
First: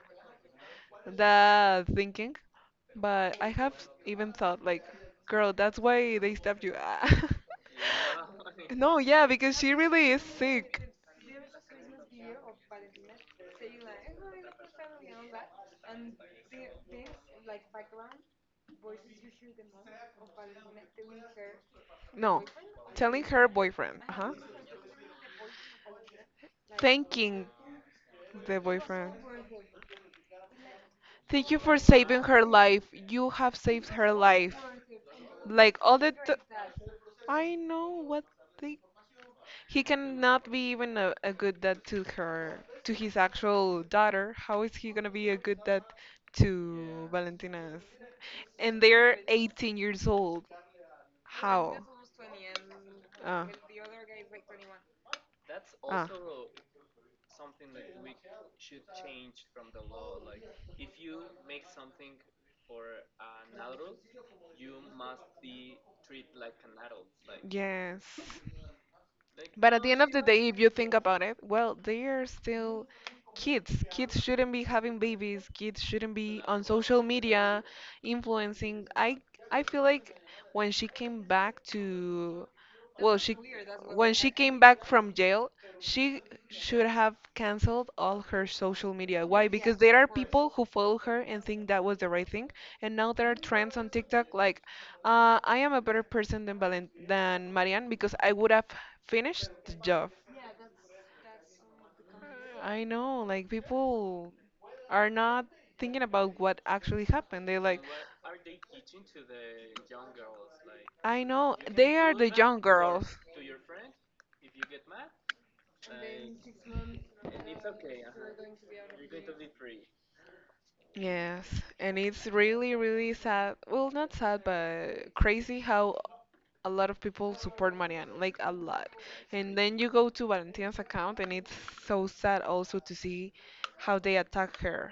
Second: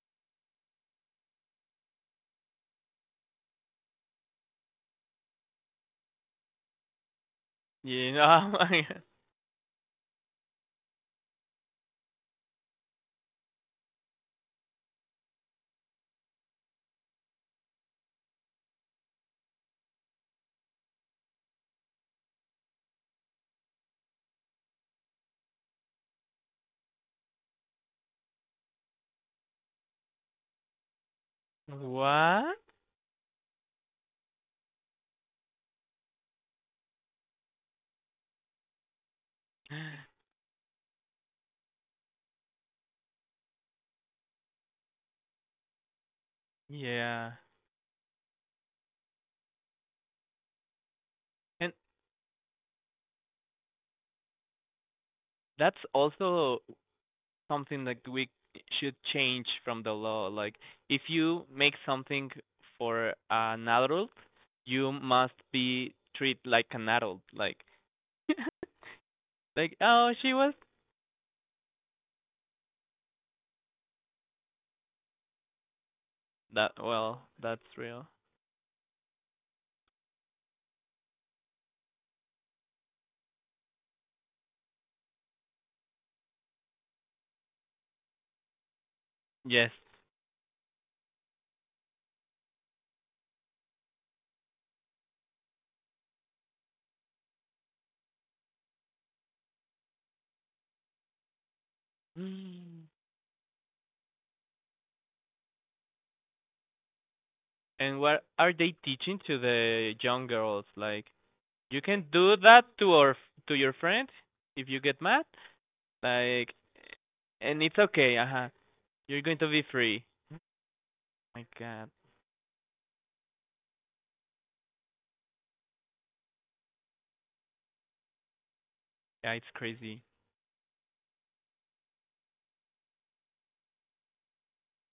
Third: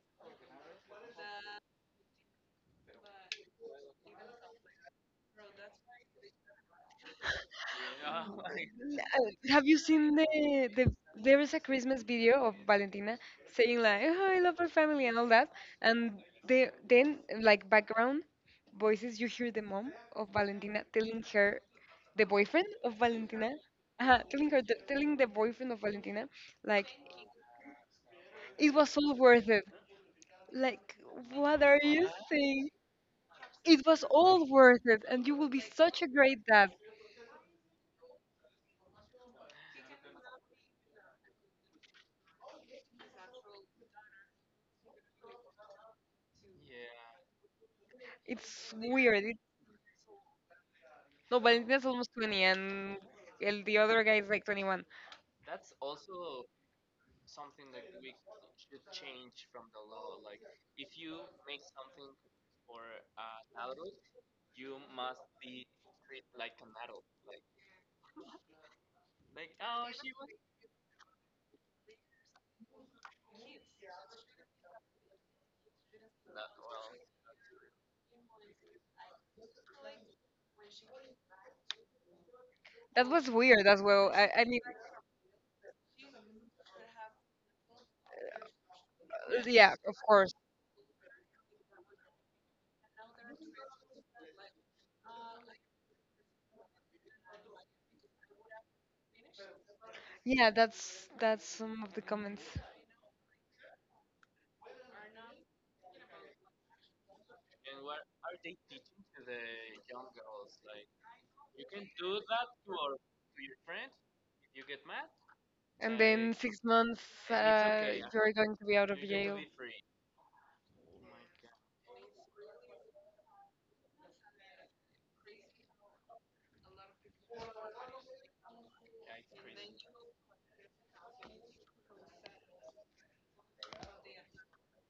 that thinking. But I have even thought like, girl, that's why they stabbed you. You know, No, yeah, because have she you really seen is sick. the there is a Christmas video of Valentina saying like oh, I love her family and all that and they, then like background voices you hear the mom of Valentina telling her the No, boyfriend of telling her Valentina boyfriend, uh-huh, telling her the, telling the boyfriend of Valentina like thanking the it was boyfriend. all worth it like Thank you what for are you saving her What? saying life. You have it saved was her all life. worth it and you will be Like all such a the t- great dad I know what they he cannot be even a good dad to her, to his actual daughter. How is he gonna be a good dad to Yeah. Valentina's? it's And they're weird. 18 years old. No, And How? Valentina's almost 20, and Ah. el, the other guy is like 21. that's Ah. also something that we should change from the law. Like, if you make something for an adult, you must be treated like an adult. Like, Yes, but like, at the end of oh, the she day, was if you think about it, well, they are still kids. Kids shouldn't be having babies. Kids shouldn't be on that. social Well, media that's real. influencing. I feel like when she came back to, That well, was she weird as well. when she I came mean, back from jail, she should have canceled all her social media. Why? Yes. yeah, Because there of are course. people who follow her and think that was the right thing, and now there are trends on TikTok like I am a better person than Valen than Marianne because I would have finish the job. Yeah, that's some of the comments. I Mm. know, like people are not thinking about what actually happened. They're like, And what are they teaching to the young girls? Like, I know, you they can are the do young that to our girls. to your friend if you get mad. And then Like, 6 months, and it's uh, okay, uh you're huh. going to be out of You're going jail. to be free. Oh Yes, my God, and it's really, really sad. Well, not sad, but crazy how a lot of people support Marianne, like a lot. yeah, it's And then you crazy go to Valentina's account, and it's so sad also to see how they attack her.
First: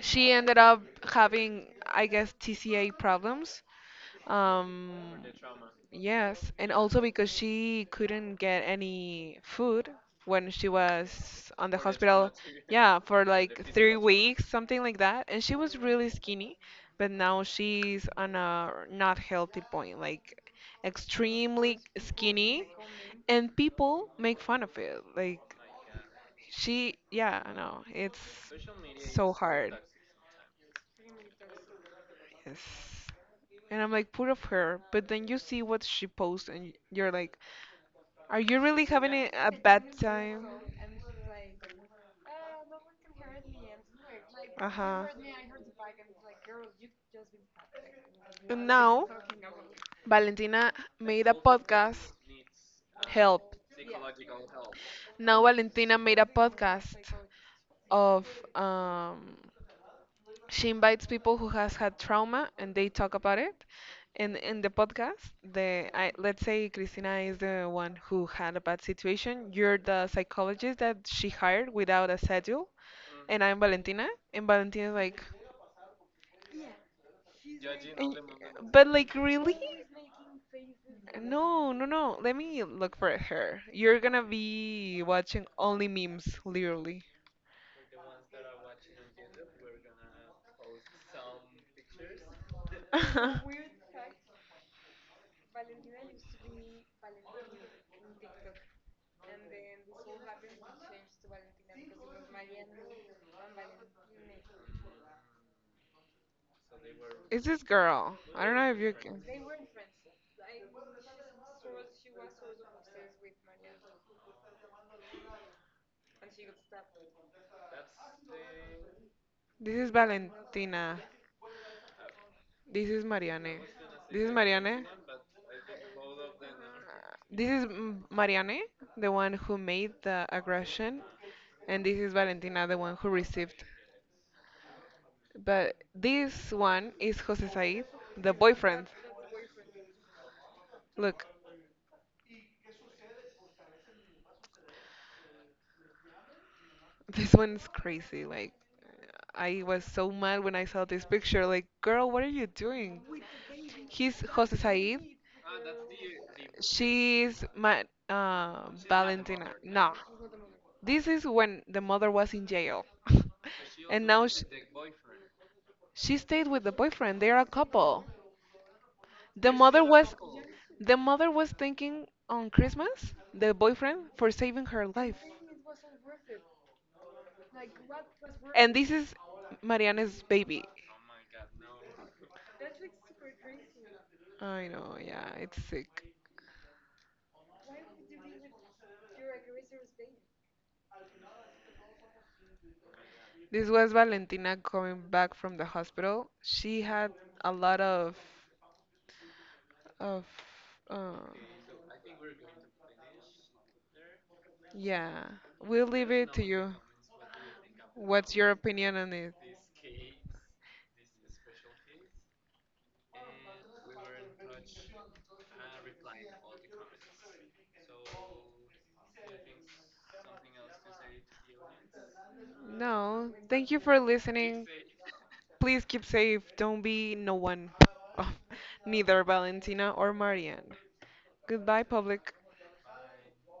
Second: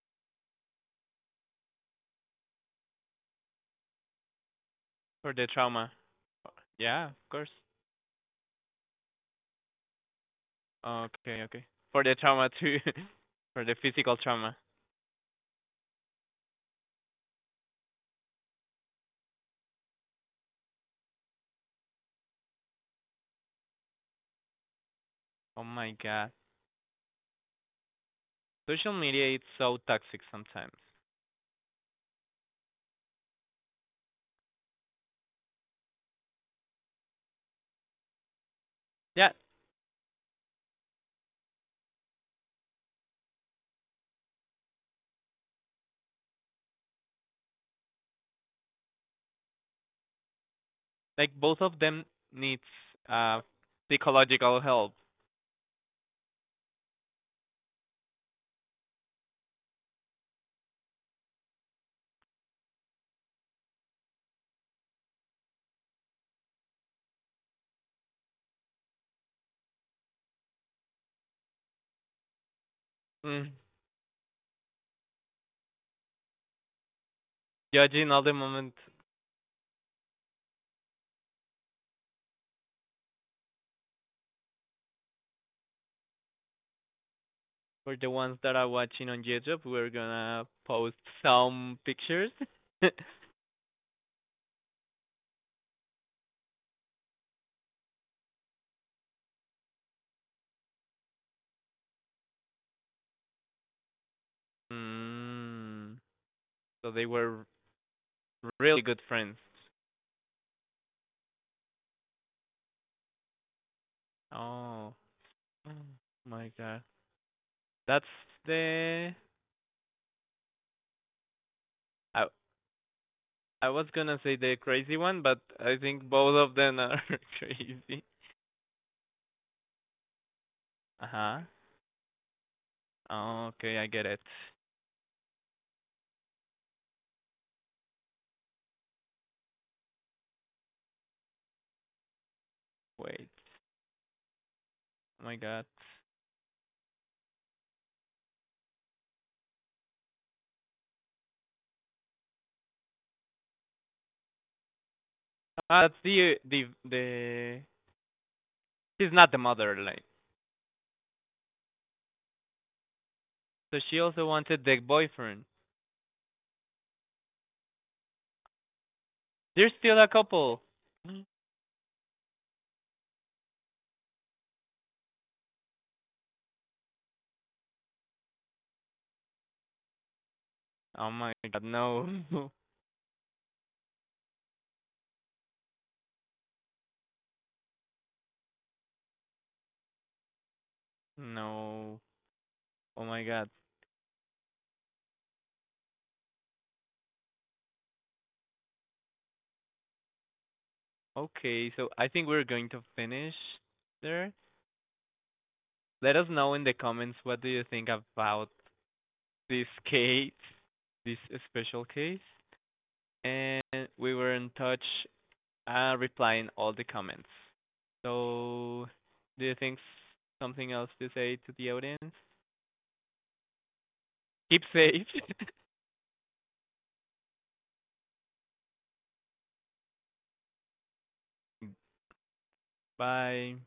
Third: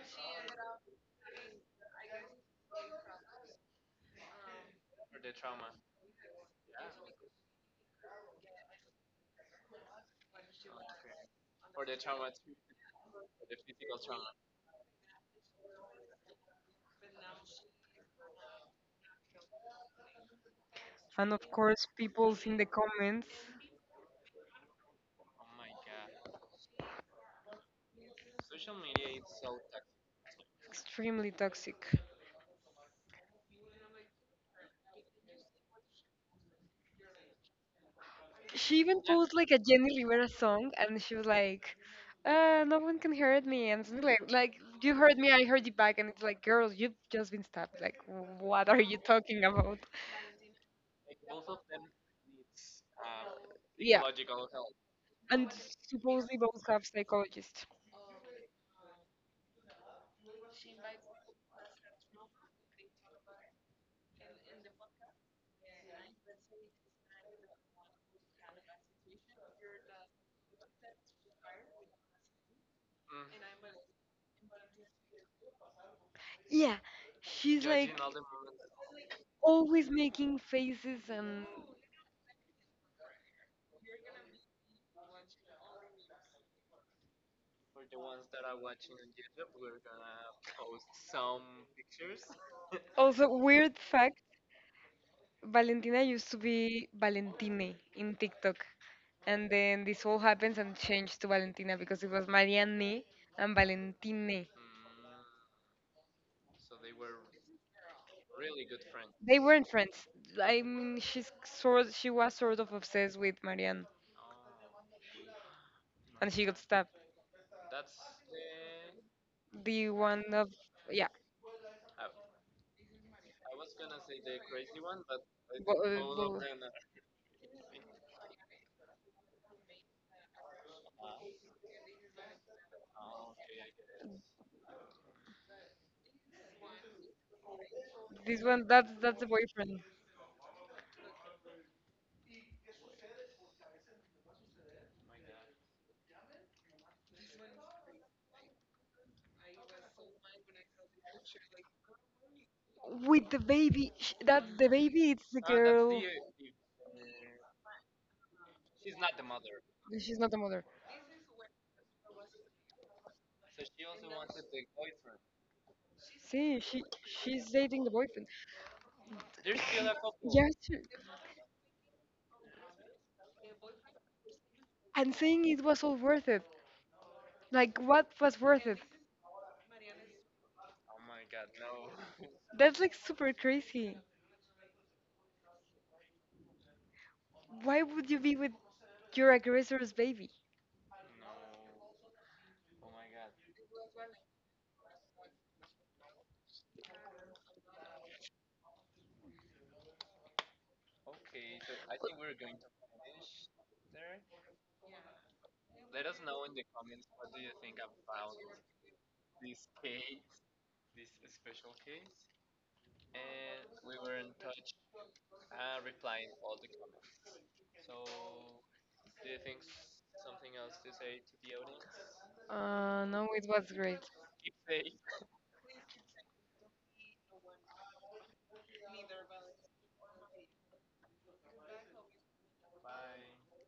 She ended up having, I guess, TCA problems. Um, for the trauma. yes, and also Yeah, of because course. she couldn't get any food when she Okay, was okay. on the For the hospital. trauma too, Yeah, for for like the three physical weeks, trauma. something like that. And she was really skinny, but now she's on a not healthy point, like And of extremely course, people's in the skinny, comments, and people make fun of it. Like Oh my God, she, yeah, I know. It's social so media is hard. so toxic sometimes. extremely toxic. Yes. And I'm like, put of her. But then you see what she posts, and you're like, are you She really even having Yeah, posed a like a bad Jenny Rivera time? song, and she was like, "No one can hurt me," and something like, "Like Uh you huh. heard me, I heard you back," and it's like, "Girl, you've just been stabbed. Like, And what are you now, talking about?" Valentina made like a both of them podcast. needs uh Help. Yeah, psychological help. Now, and Valentina made a supposedly both have podcast psychologists. of um, she invites people who has had trauma, and they talk about it. In the podcast, the I, let's say Christina is the one who had a bad situation. You're the psychologist that she hired without a schedule, and Mm. I'm Valentina. And Valentina's like, Yeah, she's like Judging "And- all the moment but like really? always making faces and No, no, no." Let me look for her. You're gonna be watching only memes, literally. for the ones that are watching on YouTube, we're gonna post some pictures. also weird fact. Valentina used to be Valentine in TikTok. And then this all happens and changed to Valentina because it was Marianne and Valentine. Mm. So they were It's this girl. I don't know really if you good can. friends. They weren't friends. I mean, she's sort she was sort of obsessed with Marianne, Oh, oh and she my got God. stabbed. That's the This The is one of yeah, Valentina. I This is I Marianne. was gonna This say is the Marianne. crazy one, but I bo- uh, think both bo- of them are crazy. Marianne, the one who made the aggression, Uh-huh. and this is Valentina, the one who Oh, received. okay, I get it. But this one is Jose Said, this the one boyfriend. that's the boyfriend Look, Wait. Oh my God. this one's crazy. Like, I was so mad when I saw this picture. Like, girl, what are you doing? with the baby. Sh He's that the Jose baby, Said. it's the Ah, girl. that's the the She's the Ma- she's not the Valentina. mother, like. No, She's not the mother. this is when the mother was in jail. So she And also wanted the boyfriend. she stayed See, with the boyfriend. They are she's a dating the couple. boyfriend. The They're mother still a was Yes, couple. the mother was thinking on Christmas, the boyfriend for saving her and life. saying it was all worth it. Like, what was worth And it? this is Mariana's baby. Oh my God, no. That's like super crazy. I know, yeah, it's sick. Why would you be with your aggressor's baby? No. Oh my God. This was Valentina coming back from the hospital. She had a lot of of uh, Okay, so I think we're going to finish there. yeah, we'll Let leave us it to know in the you. comments what do you think What's about your opinion on it? this case, this special case, and we were in touch replying all the comments. So, do you think something else to say to the audience? No, No, it was thank you for great. Keep listening. safe. Please keep safe. Don't be no one. Neither Valentina or Marianne. Goodbye, public. Bye.